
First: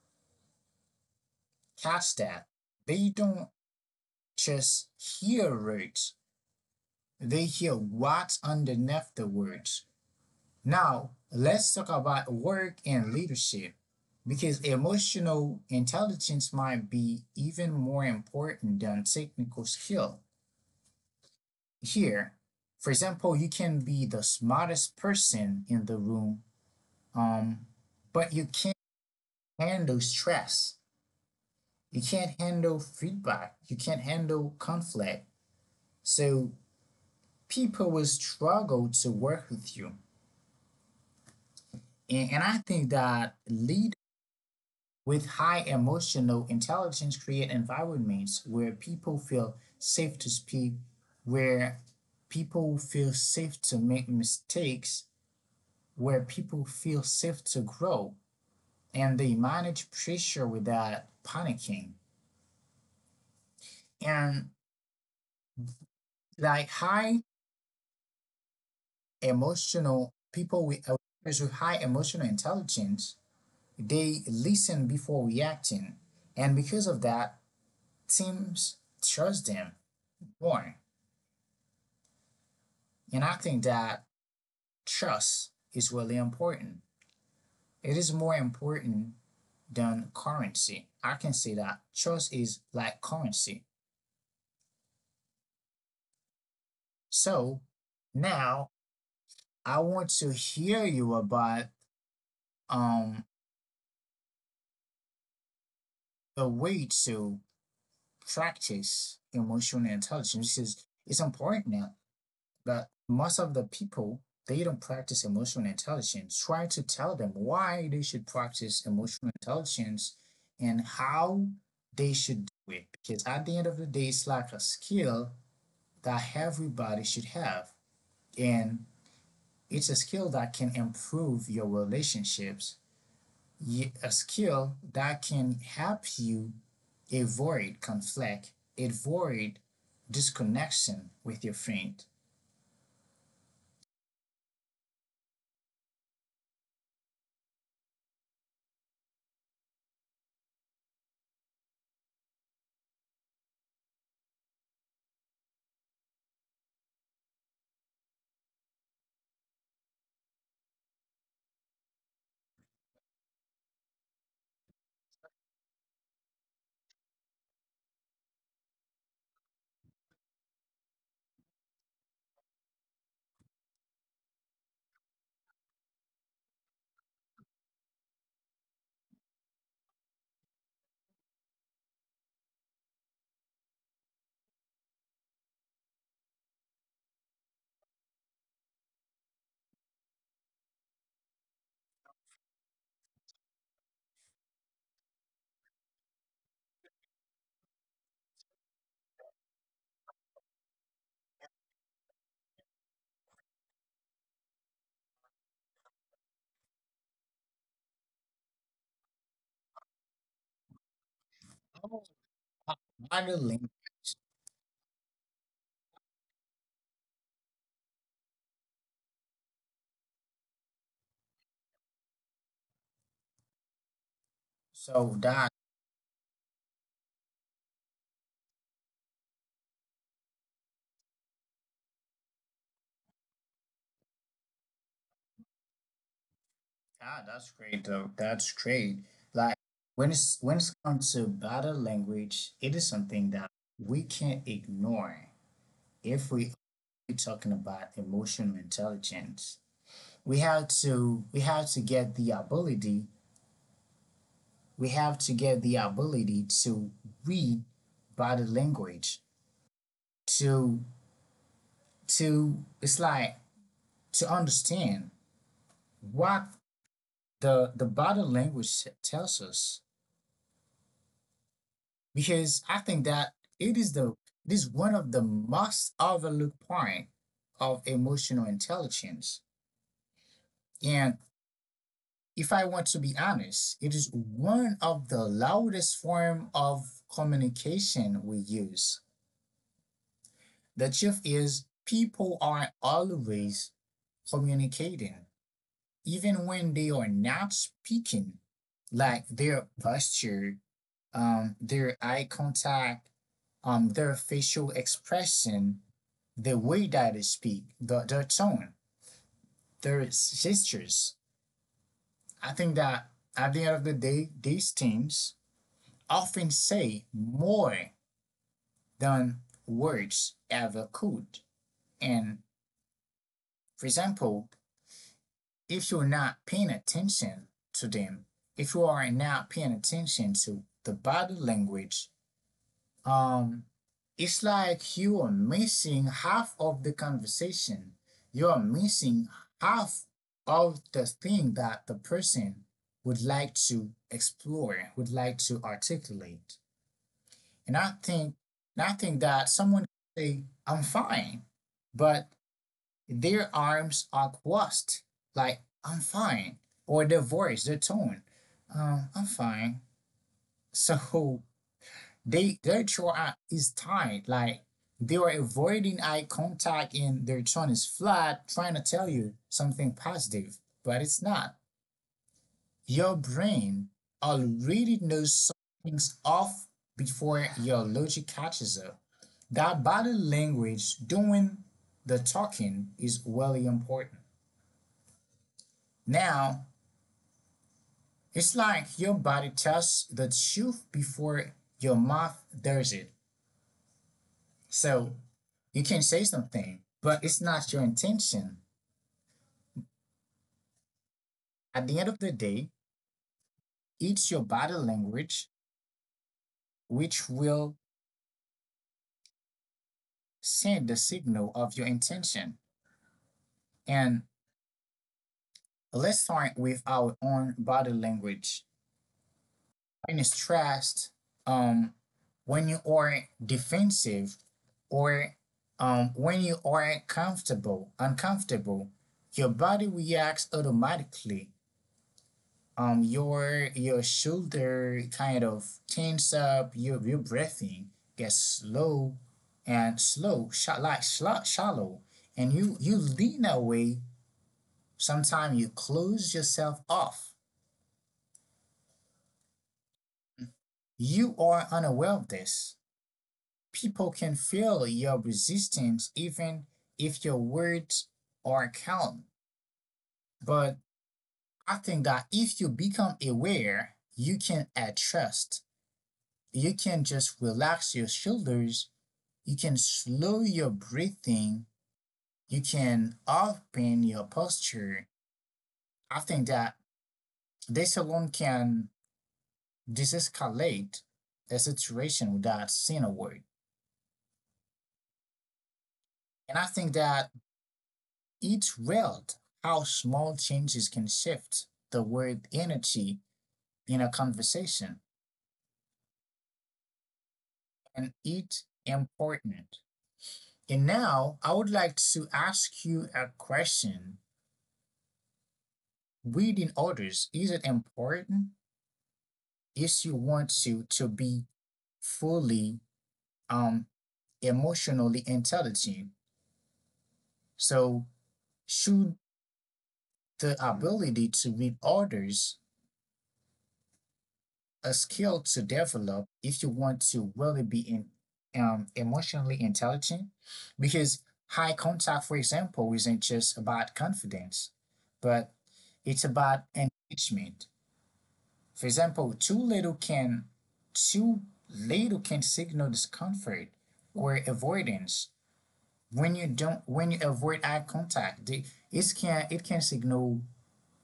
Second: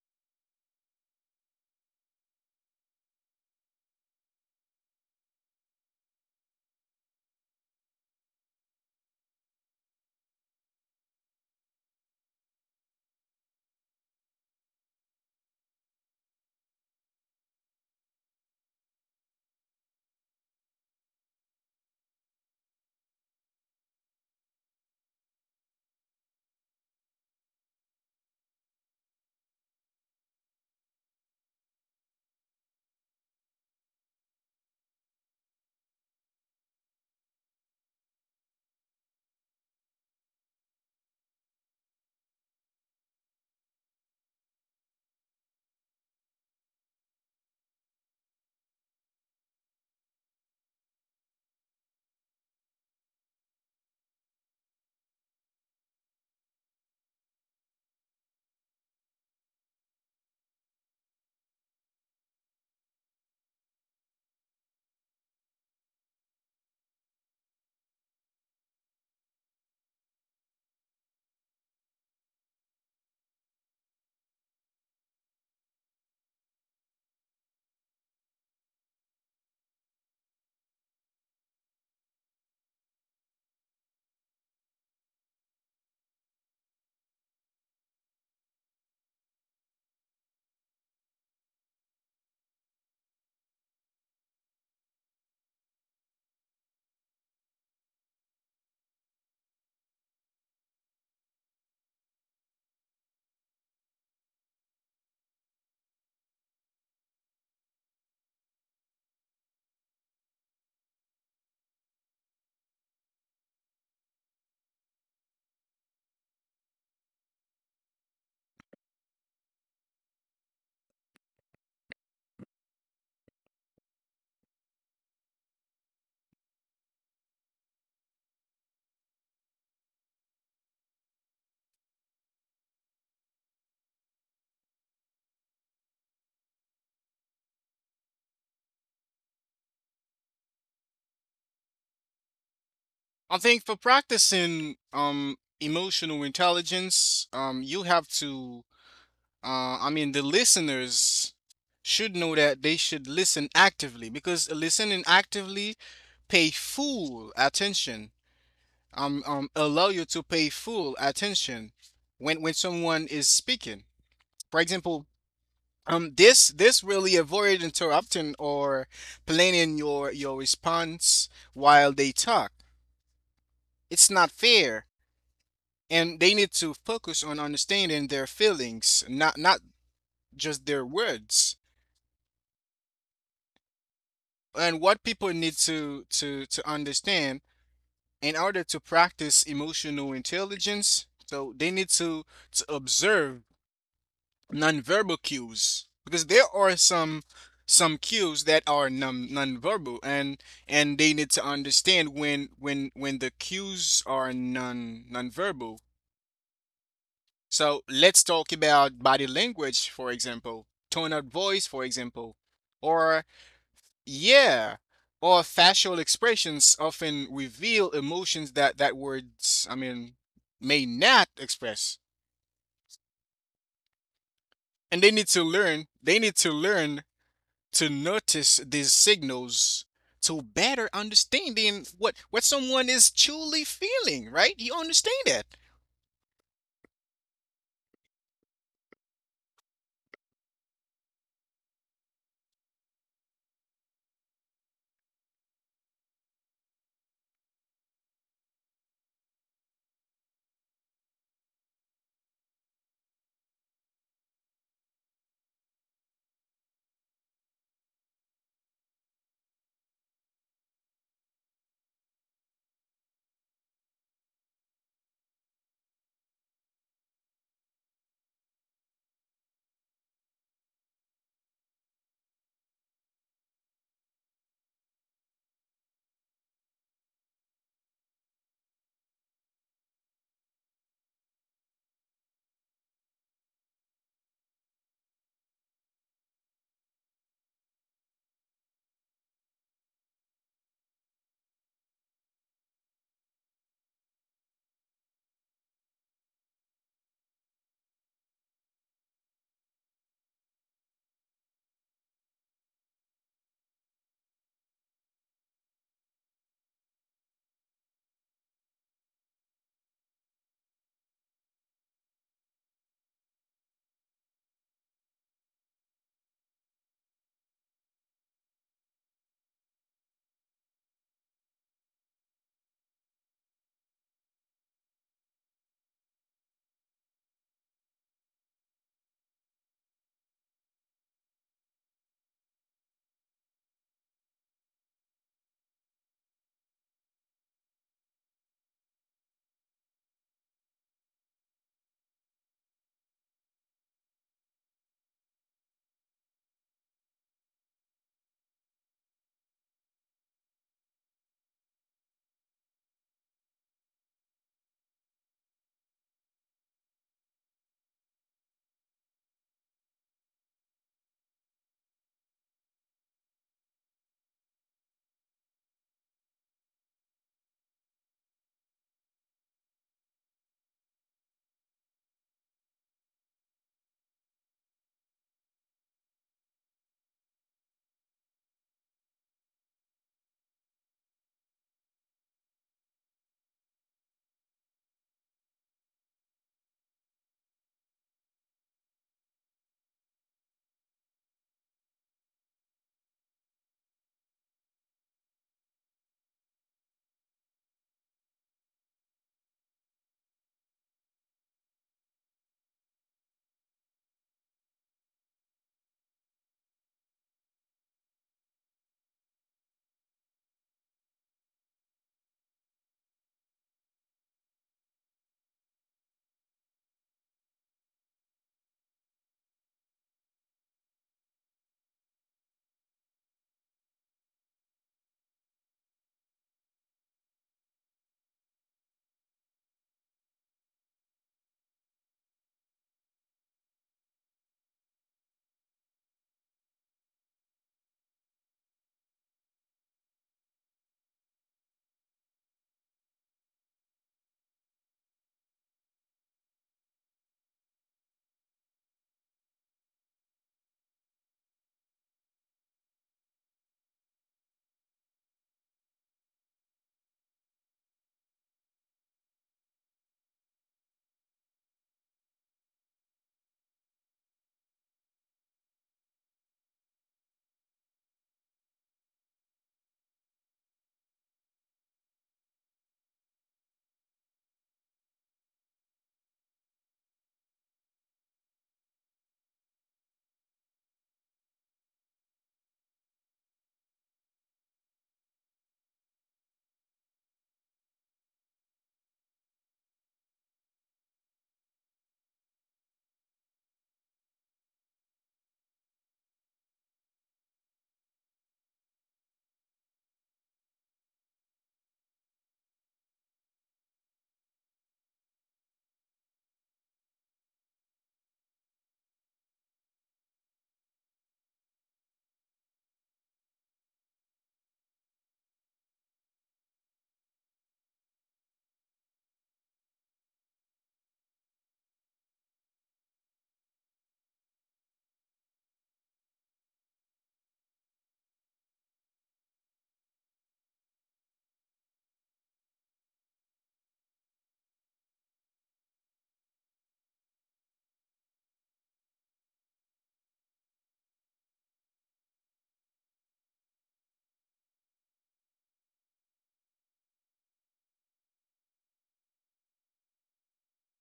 catch that. They don't just hear words, they hear what's underneath the words. Now let's talk about work and leadership, because emotional intelligence might be even more important than technical skill here. For example, you can be the smartest person in the room, um, but you can't handle stress. You can't handle feedback. You can't handle conflict. So people will struggle to work with you. And I think that leaders with high emotional intelligence create environments where people feel safe to speak, where people feel safe to make mistakes, where people feel safe to grow, and they manage pressure without panicking. And like high emotional people with awareness with high emotional intelligence, they listen before reacting, and because of that, teams trust them more. And I think that trust is really important. It is more important than currency. I can say that trust is like currency. So now I want to hear you about um the way to practice emotional intelligence, because it's important now that most of the people, they don't practice emotional intelligence. Try to tell them why they should practice emotional intelligence and how they should do it, because at the end of the day, it's like a skill that everybody should have. And it's a skill that can improve your relationships, a skill that can help you avoid conflict, avoid disconnection with your friend.
I think for practicing emotional intelligence, you have to I mean the listeners should know that they should listen actively because listening actively pay full attention. Allow you to pay full attention when someone is speaking. For example, this really avoid interrupting or planning your response while they talk. It's not fair, and they need to focus on understanding their feelings, not just their words. And what people need to understand in order to practice emotional intelligence, so they need to observe nonverbal cues because there are some cues that are non nonverbal and they need to understand when the cues are non nonverbal. So let's talk about body language, for example, tone of voice, for example, or
Modeling.
yeah, or facial expressions often reveal emotions that words, I mean, may not express. And they
So
need to
that
learn. They need to learn to notice these signals to better understanding what someone is truly feeling, right? You understand that?
ah, that's great though. That's great. Like when it's when it comes to body language, it is something that we can't ignore if we are talking about emotional intelligence. We have to get the ability, we have to get the ability to read body language, to to it's like to understand what the body language tells us, because I think that it is the it is one of the most overlooked point of emotional intelligence. And if I want to be honest, it is one of the loudest form of communication we use. The truth is people are always communicating, even when they are not speaking, like their posture, their eye contact, their facial expression, the way that they speak, their tone, their gestures. I think that at the end of the day, these things often say more than words ever could. And for example, if you're not paying attention to them, if you are not paying attention to the body language, Um, it's like you are missing half of the conversation. You are missing half of the thing that the person would like to explore, would like to articulate. And I think, and I think that someone can say, "I'm fine," but their arms are crossed, like "I'm fine," or their voice, their tone, "I'm fine." *laughs* So they their throat is tight. Like they were avoiding eye contact and their tone is flat, trying to tell you something positive, but it's not. Your brain already knows something's off before your logic catches up. That body language doing the talking is really important. Now, it's like your body tells the truth before your mouth does it. So you can say something, but it's not your intention. At the end of the day, it's your body language which will send the signal of your intention. And let's start with our own body language. When it's stressed, um, when you are defensive, or when you are comfortable, uncomfortable, your body reacts automatically. Your shoulder kind of tense up, your breathing gets slow and slow shot like slot shallow, and you lean away. Sometimes you close yourself off. You are unaware of this. People can feel your resistance even if your words are calm, but I think that if you become aware you can adjust. You can just relax your shoulders. You can slow your breathing. You can open your posture. I think that this alone can desescalate the situation without saying a word. And I think that it's wild how small changes can shift the word energy in a conversation. And it's important. And now I would like to ask you a question. Reading orders, is it important? If you want to be fully, um, emotionally intelligent. So, should the ability to read others a skill to develop if you want to really be in, emotionally intelligent? Because high contact, for example, isn't just about confidence, but it's about engagement. For example, too little can signal discomfort or avoidance. When you don't when you avoid eye contact, they, it can signal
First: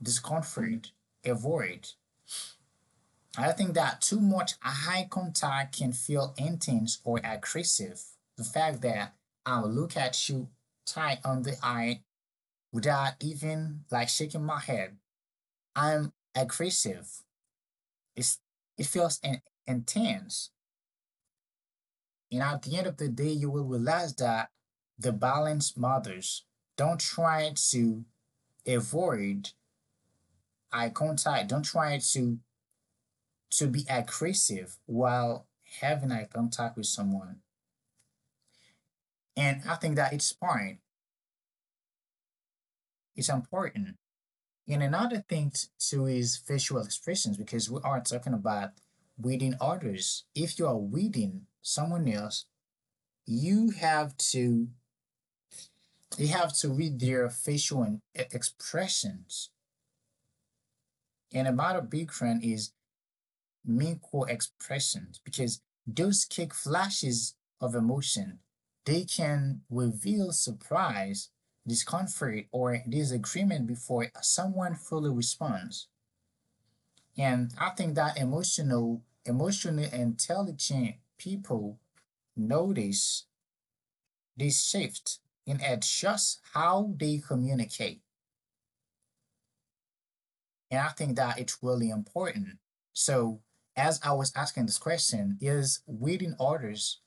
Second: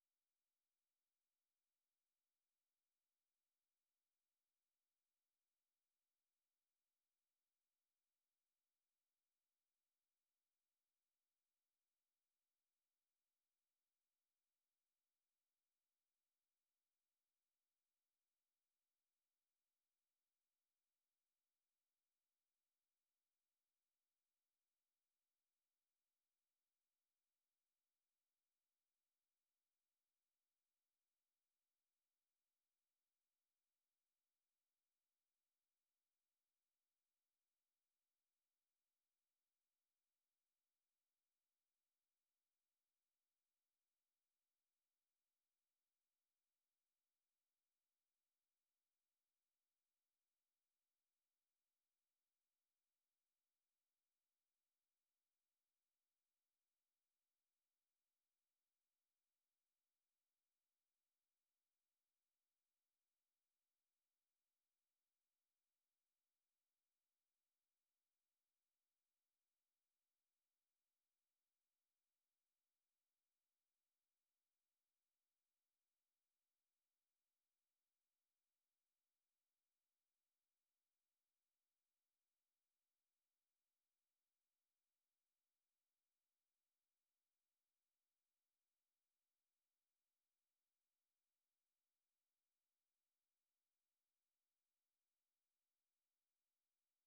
discomfort, avoid. I think that too much eye contact can feel intense or aggressive. The fact that I'll look at you tight on the eye without even like shaking my head, I'm aggressive. It's, it feels intense. And at the end of the day you will realize that the balance matters. Don't try to avoid eye contact. Don't try to be aggressive while having eye contact with someone. And I think that it's fine. It's important. And another thing too is facial expressions because we are talking about reading others. If you are reading someone else, you have to you have to read their facial expressions. And about a big friend is meaningful expressions because those quick flashes of emotion, they can reveal surprise, discomfort, or disagreement before someone fully responds. And I think that emotionally intelligent people notice this shift and adjust how they communicate. And I think that it's really important. So, as I was asking, this question, is reading orders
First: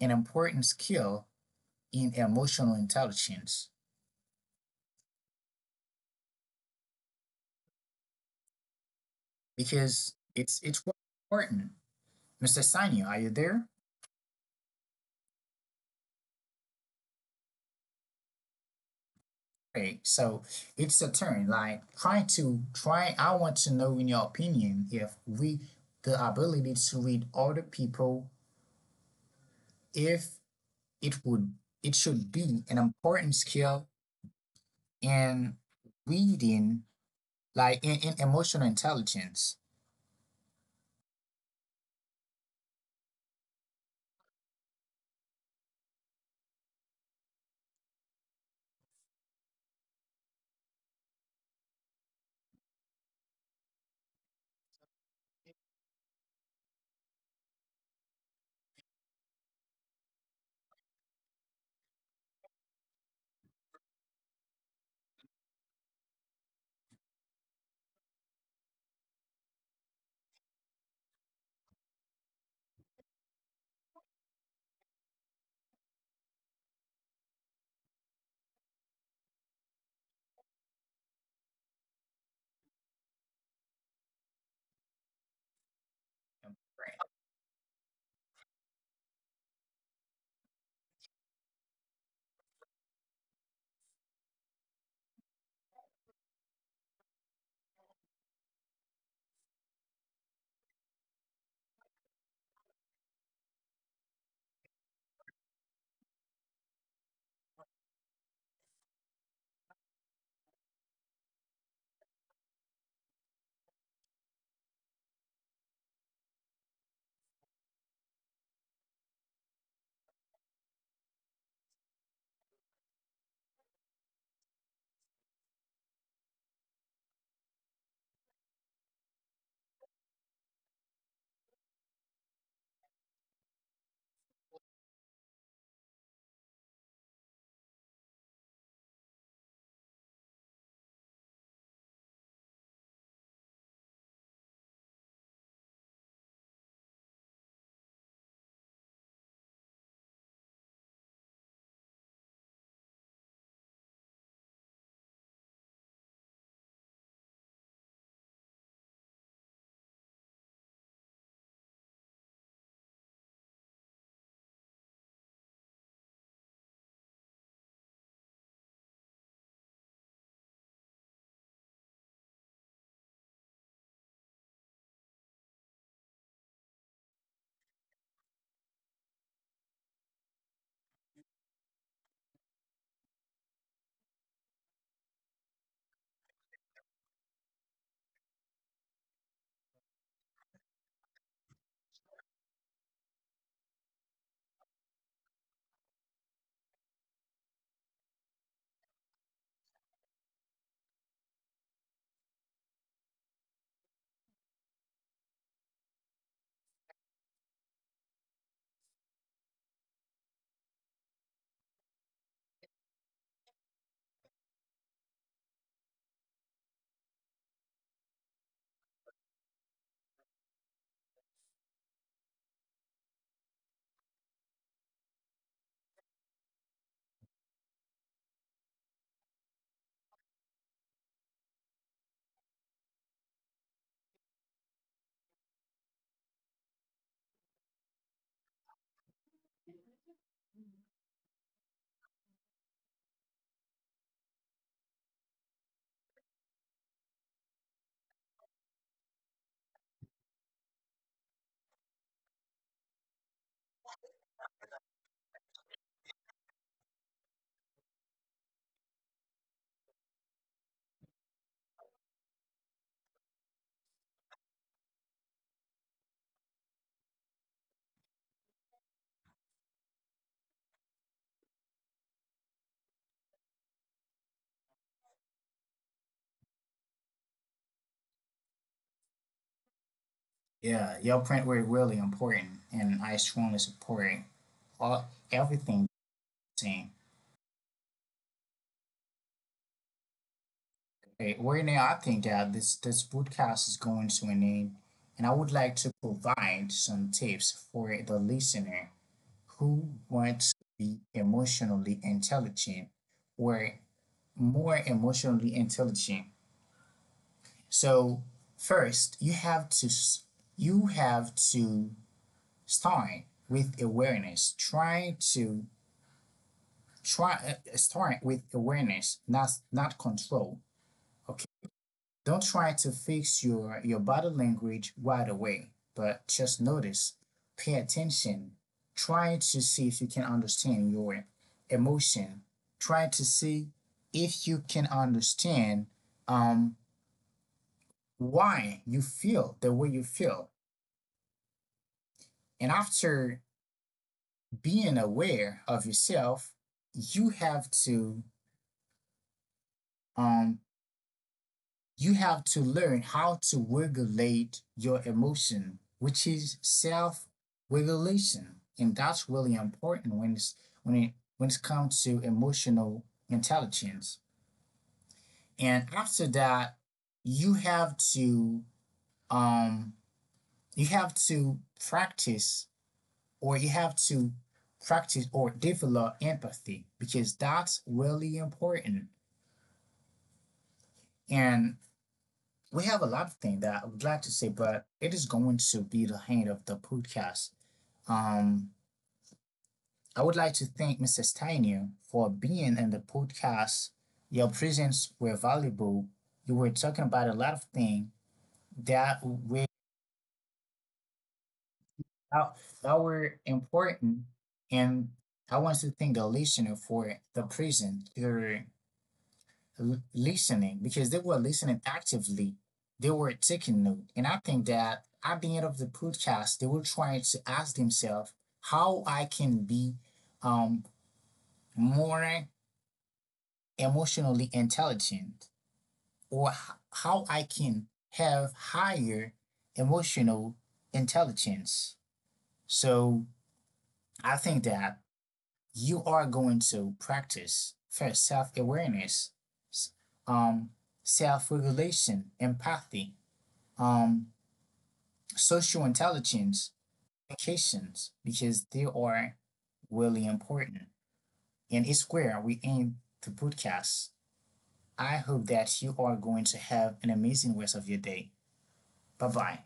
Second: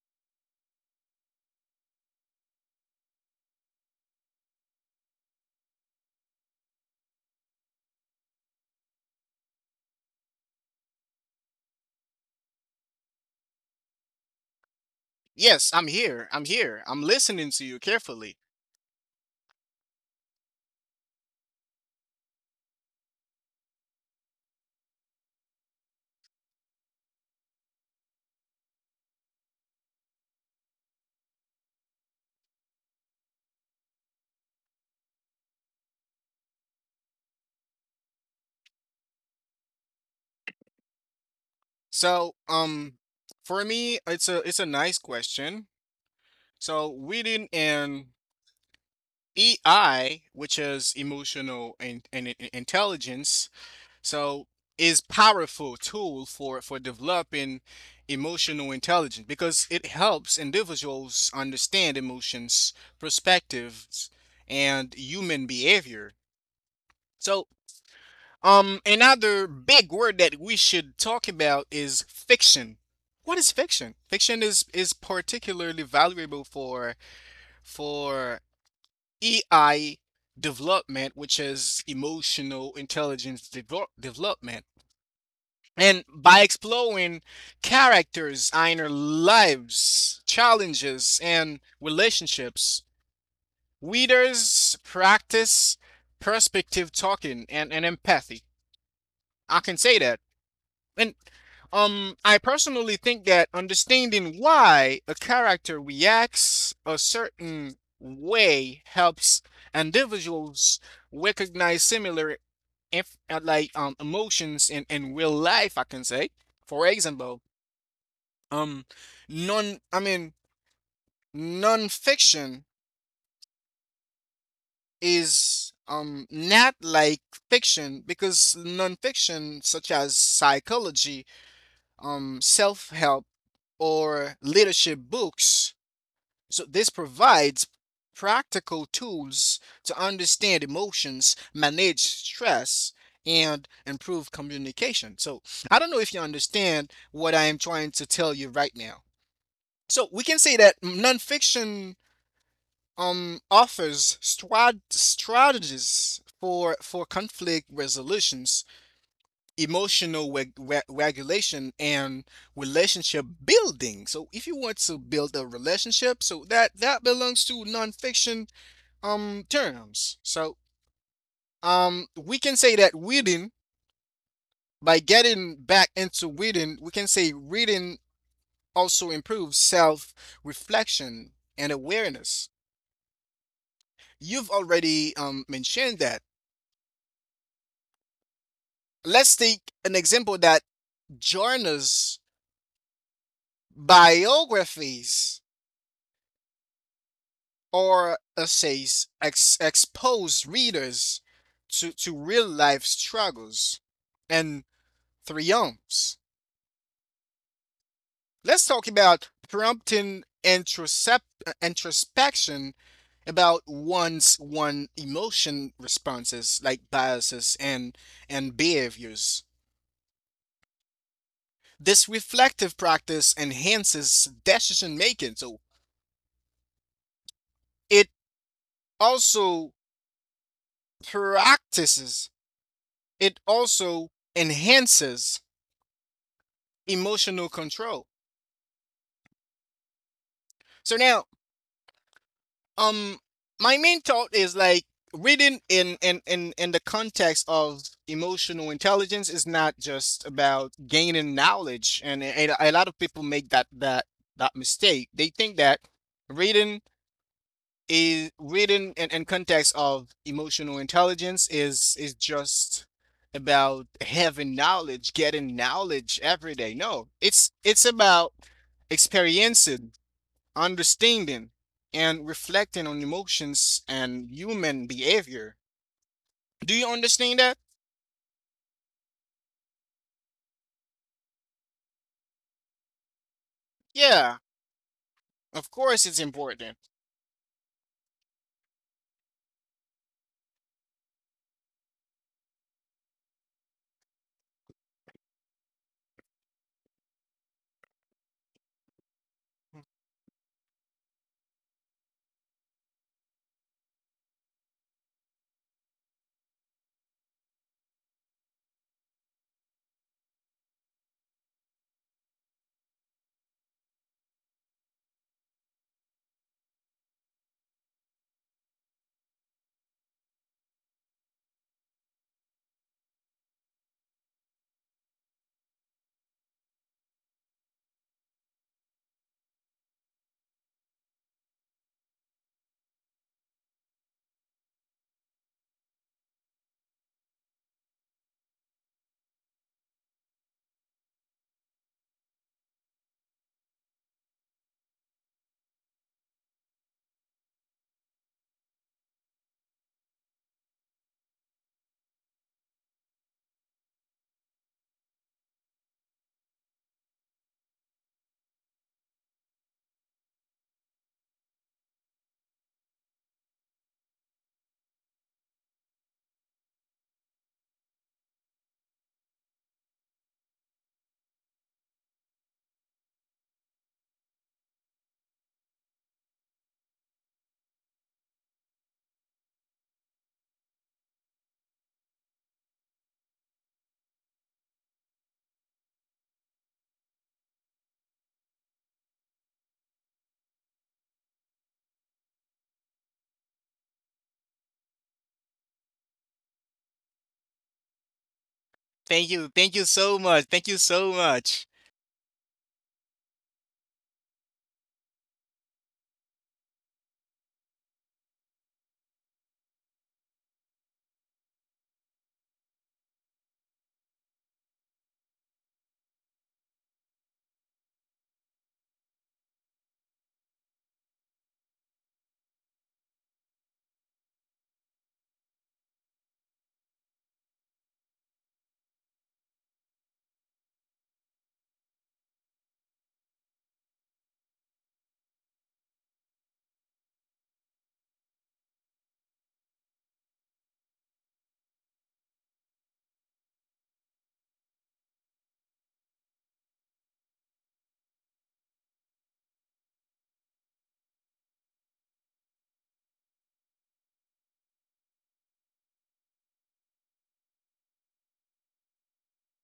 an important skill in emotional intelligence, because it's important. Mr. Sanyo, are you there?
Yes, I'm here, I'm listening to you carefully.
Great. So it's a turn. Like try. I want to know in your opinion if we, the ability to read other people, if it would, it should be an important skill in reading, like in emotional intelligence.
So for me it's a nice question. So within an EI, which is emotional and intelligence, so is powerful tool for developing emotional intelligence because it helps individuals understand emotions, perspectives, and human behavior. So another big word that we should talk about is fiction. What is fiction? Fiction is particularly valuable for EI development, which is emotional intelligence development. And by exploring characters' inner lives, challenges, and relationships, readers practice perspective talking and empathy. I can say that. And I personally think that understanding why a character reacts a certain way helps individuals recognize similar emotions in real life, I can say. For example, Um, non, I mean, non-fiction is not like fiction because non-fiction such as psychology, self-help or leadership books. So this provides practical tools to understand emotions, manage stress, and improve communication. So I don't know if you understand what I am trying to tell you right now. So we can say that nonfiction offers strategies for conflict resolutions, emotional regulation, and relationship building. So if you want to build a relationship, so that belongs to nonfiction terms. So we can say that reading, by getting back into reading, we can say reading also improves self reflection and awareness. You've already mentioned that. Let's take an example that journals, biographies, or essays expose readers to real life struggles and triumphs. Let's talk about prompting introspection about one's one emotion responses like biases and behaviors. This reflective practice enhances decision making, so it also practices, it also enhances emotional control. So now, um, my main thought is like reading in the context of emotional intelligence is not just about gaining knowledge, and a lot of people make that mistake. They think that reading is written in context of emotional intelligence is just about having knowledge, getting knowledge every day. No, it's about experiencing, understanding, and reflecting on emotions and human behavior. Do you understand that?
Yeah, your point were really important, and I strongly
Yeah,
support all,
of
everything
course it's
you're
important.
saying. Hey, right now, I think that this podcast is going to an end, and I would like to provide some tips for the listener who wants to be emotionally intelligent or more emotionally intelligent. So first, you have to start with awareness. Try start with awareness, not not control. Okay. Don't try to fix your body language right away, but just notice, pay attention, try to see if you can understand your emotion. Try to see if you can understand, um, why you feel the way you feel. And after being aware of yourself, you have to, um, you have to learn how to regulate your emotion, which is self-regulation, and that's really important when it's, when it, when it comes to emotional intelligence. And after that, you have to, um you have to practice, or you have to practice or develop empathy because that's really important. And we have a lot of things that I would like to say, but it is going to be the end of the podcast. Um, I would like to thank Mrs. Steiner for being in the podcast. Your presence were valuable. You were talking about a lot of things that
Thank you.
were,
Thank you so much. Thank you so much.
that that were important, and I want to thank the listener for the presence. Your listening, because they were listening actively. They were taking note. And I think that at the end of the podcast, they were trying to ask themselves how I can be, um, more emotionally intelligent, or how I can have higher emotional intelligence. So I think that you are going to practice first self awareness, um, self regulation, empathy, um, social intelligence applications because they are really important. And it's where we aim to podcast. I hope that you are going to have an amazing rest of your day. Bye bye.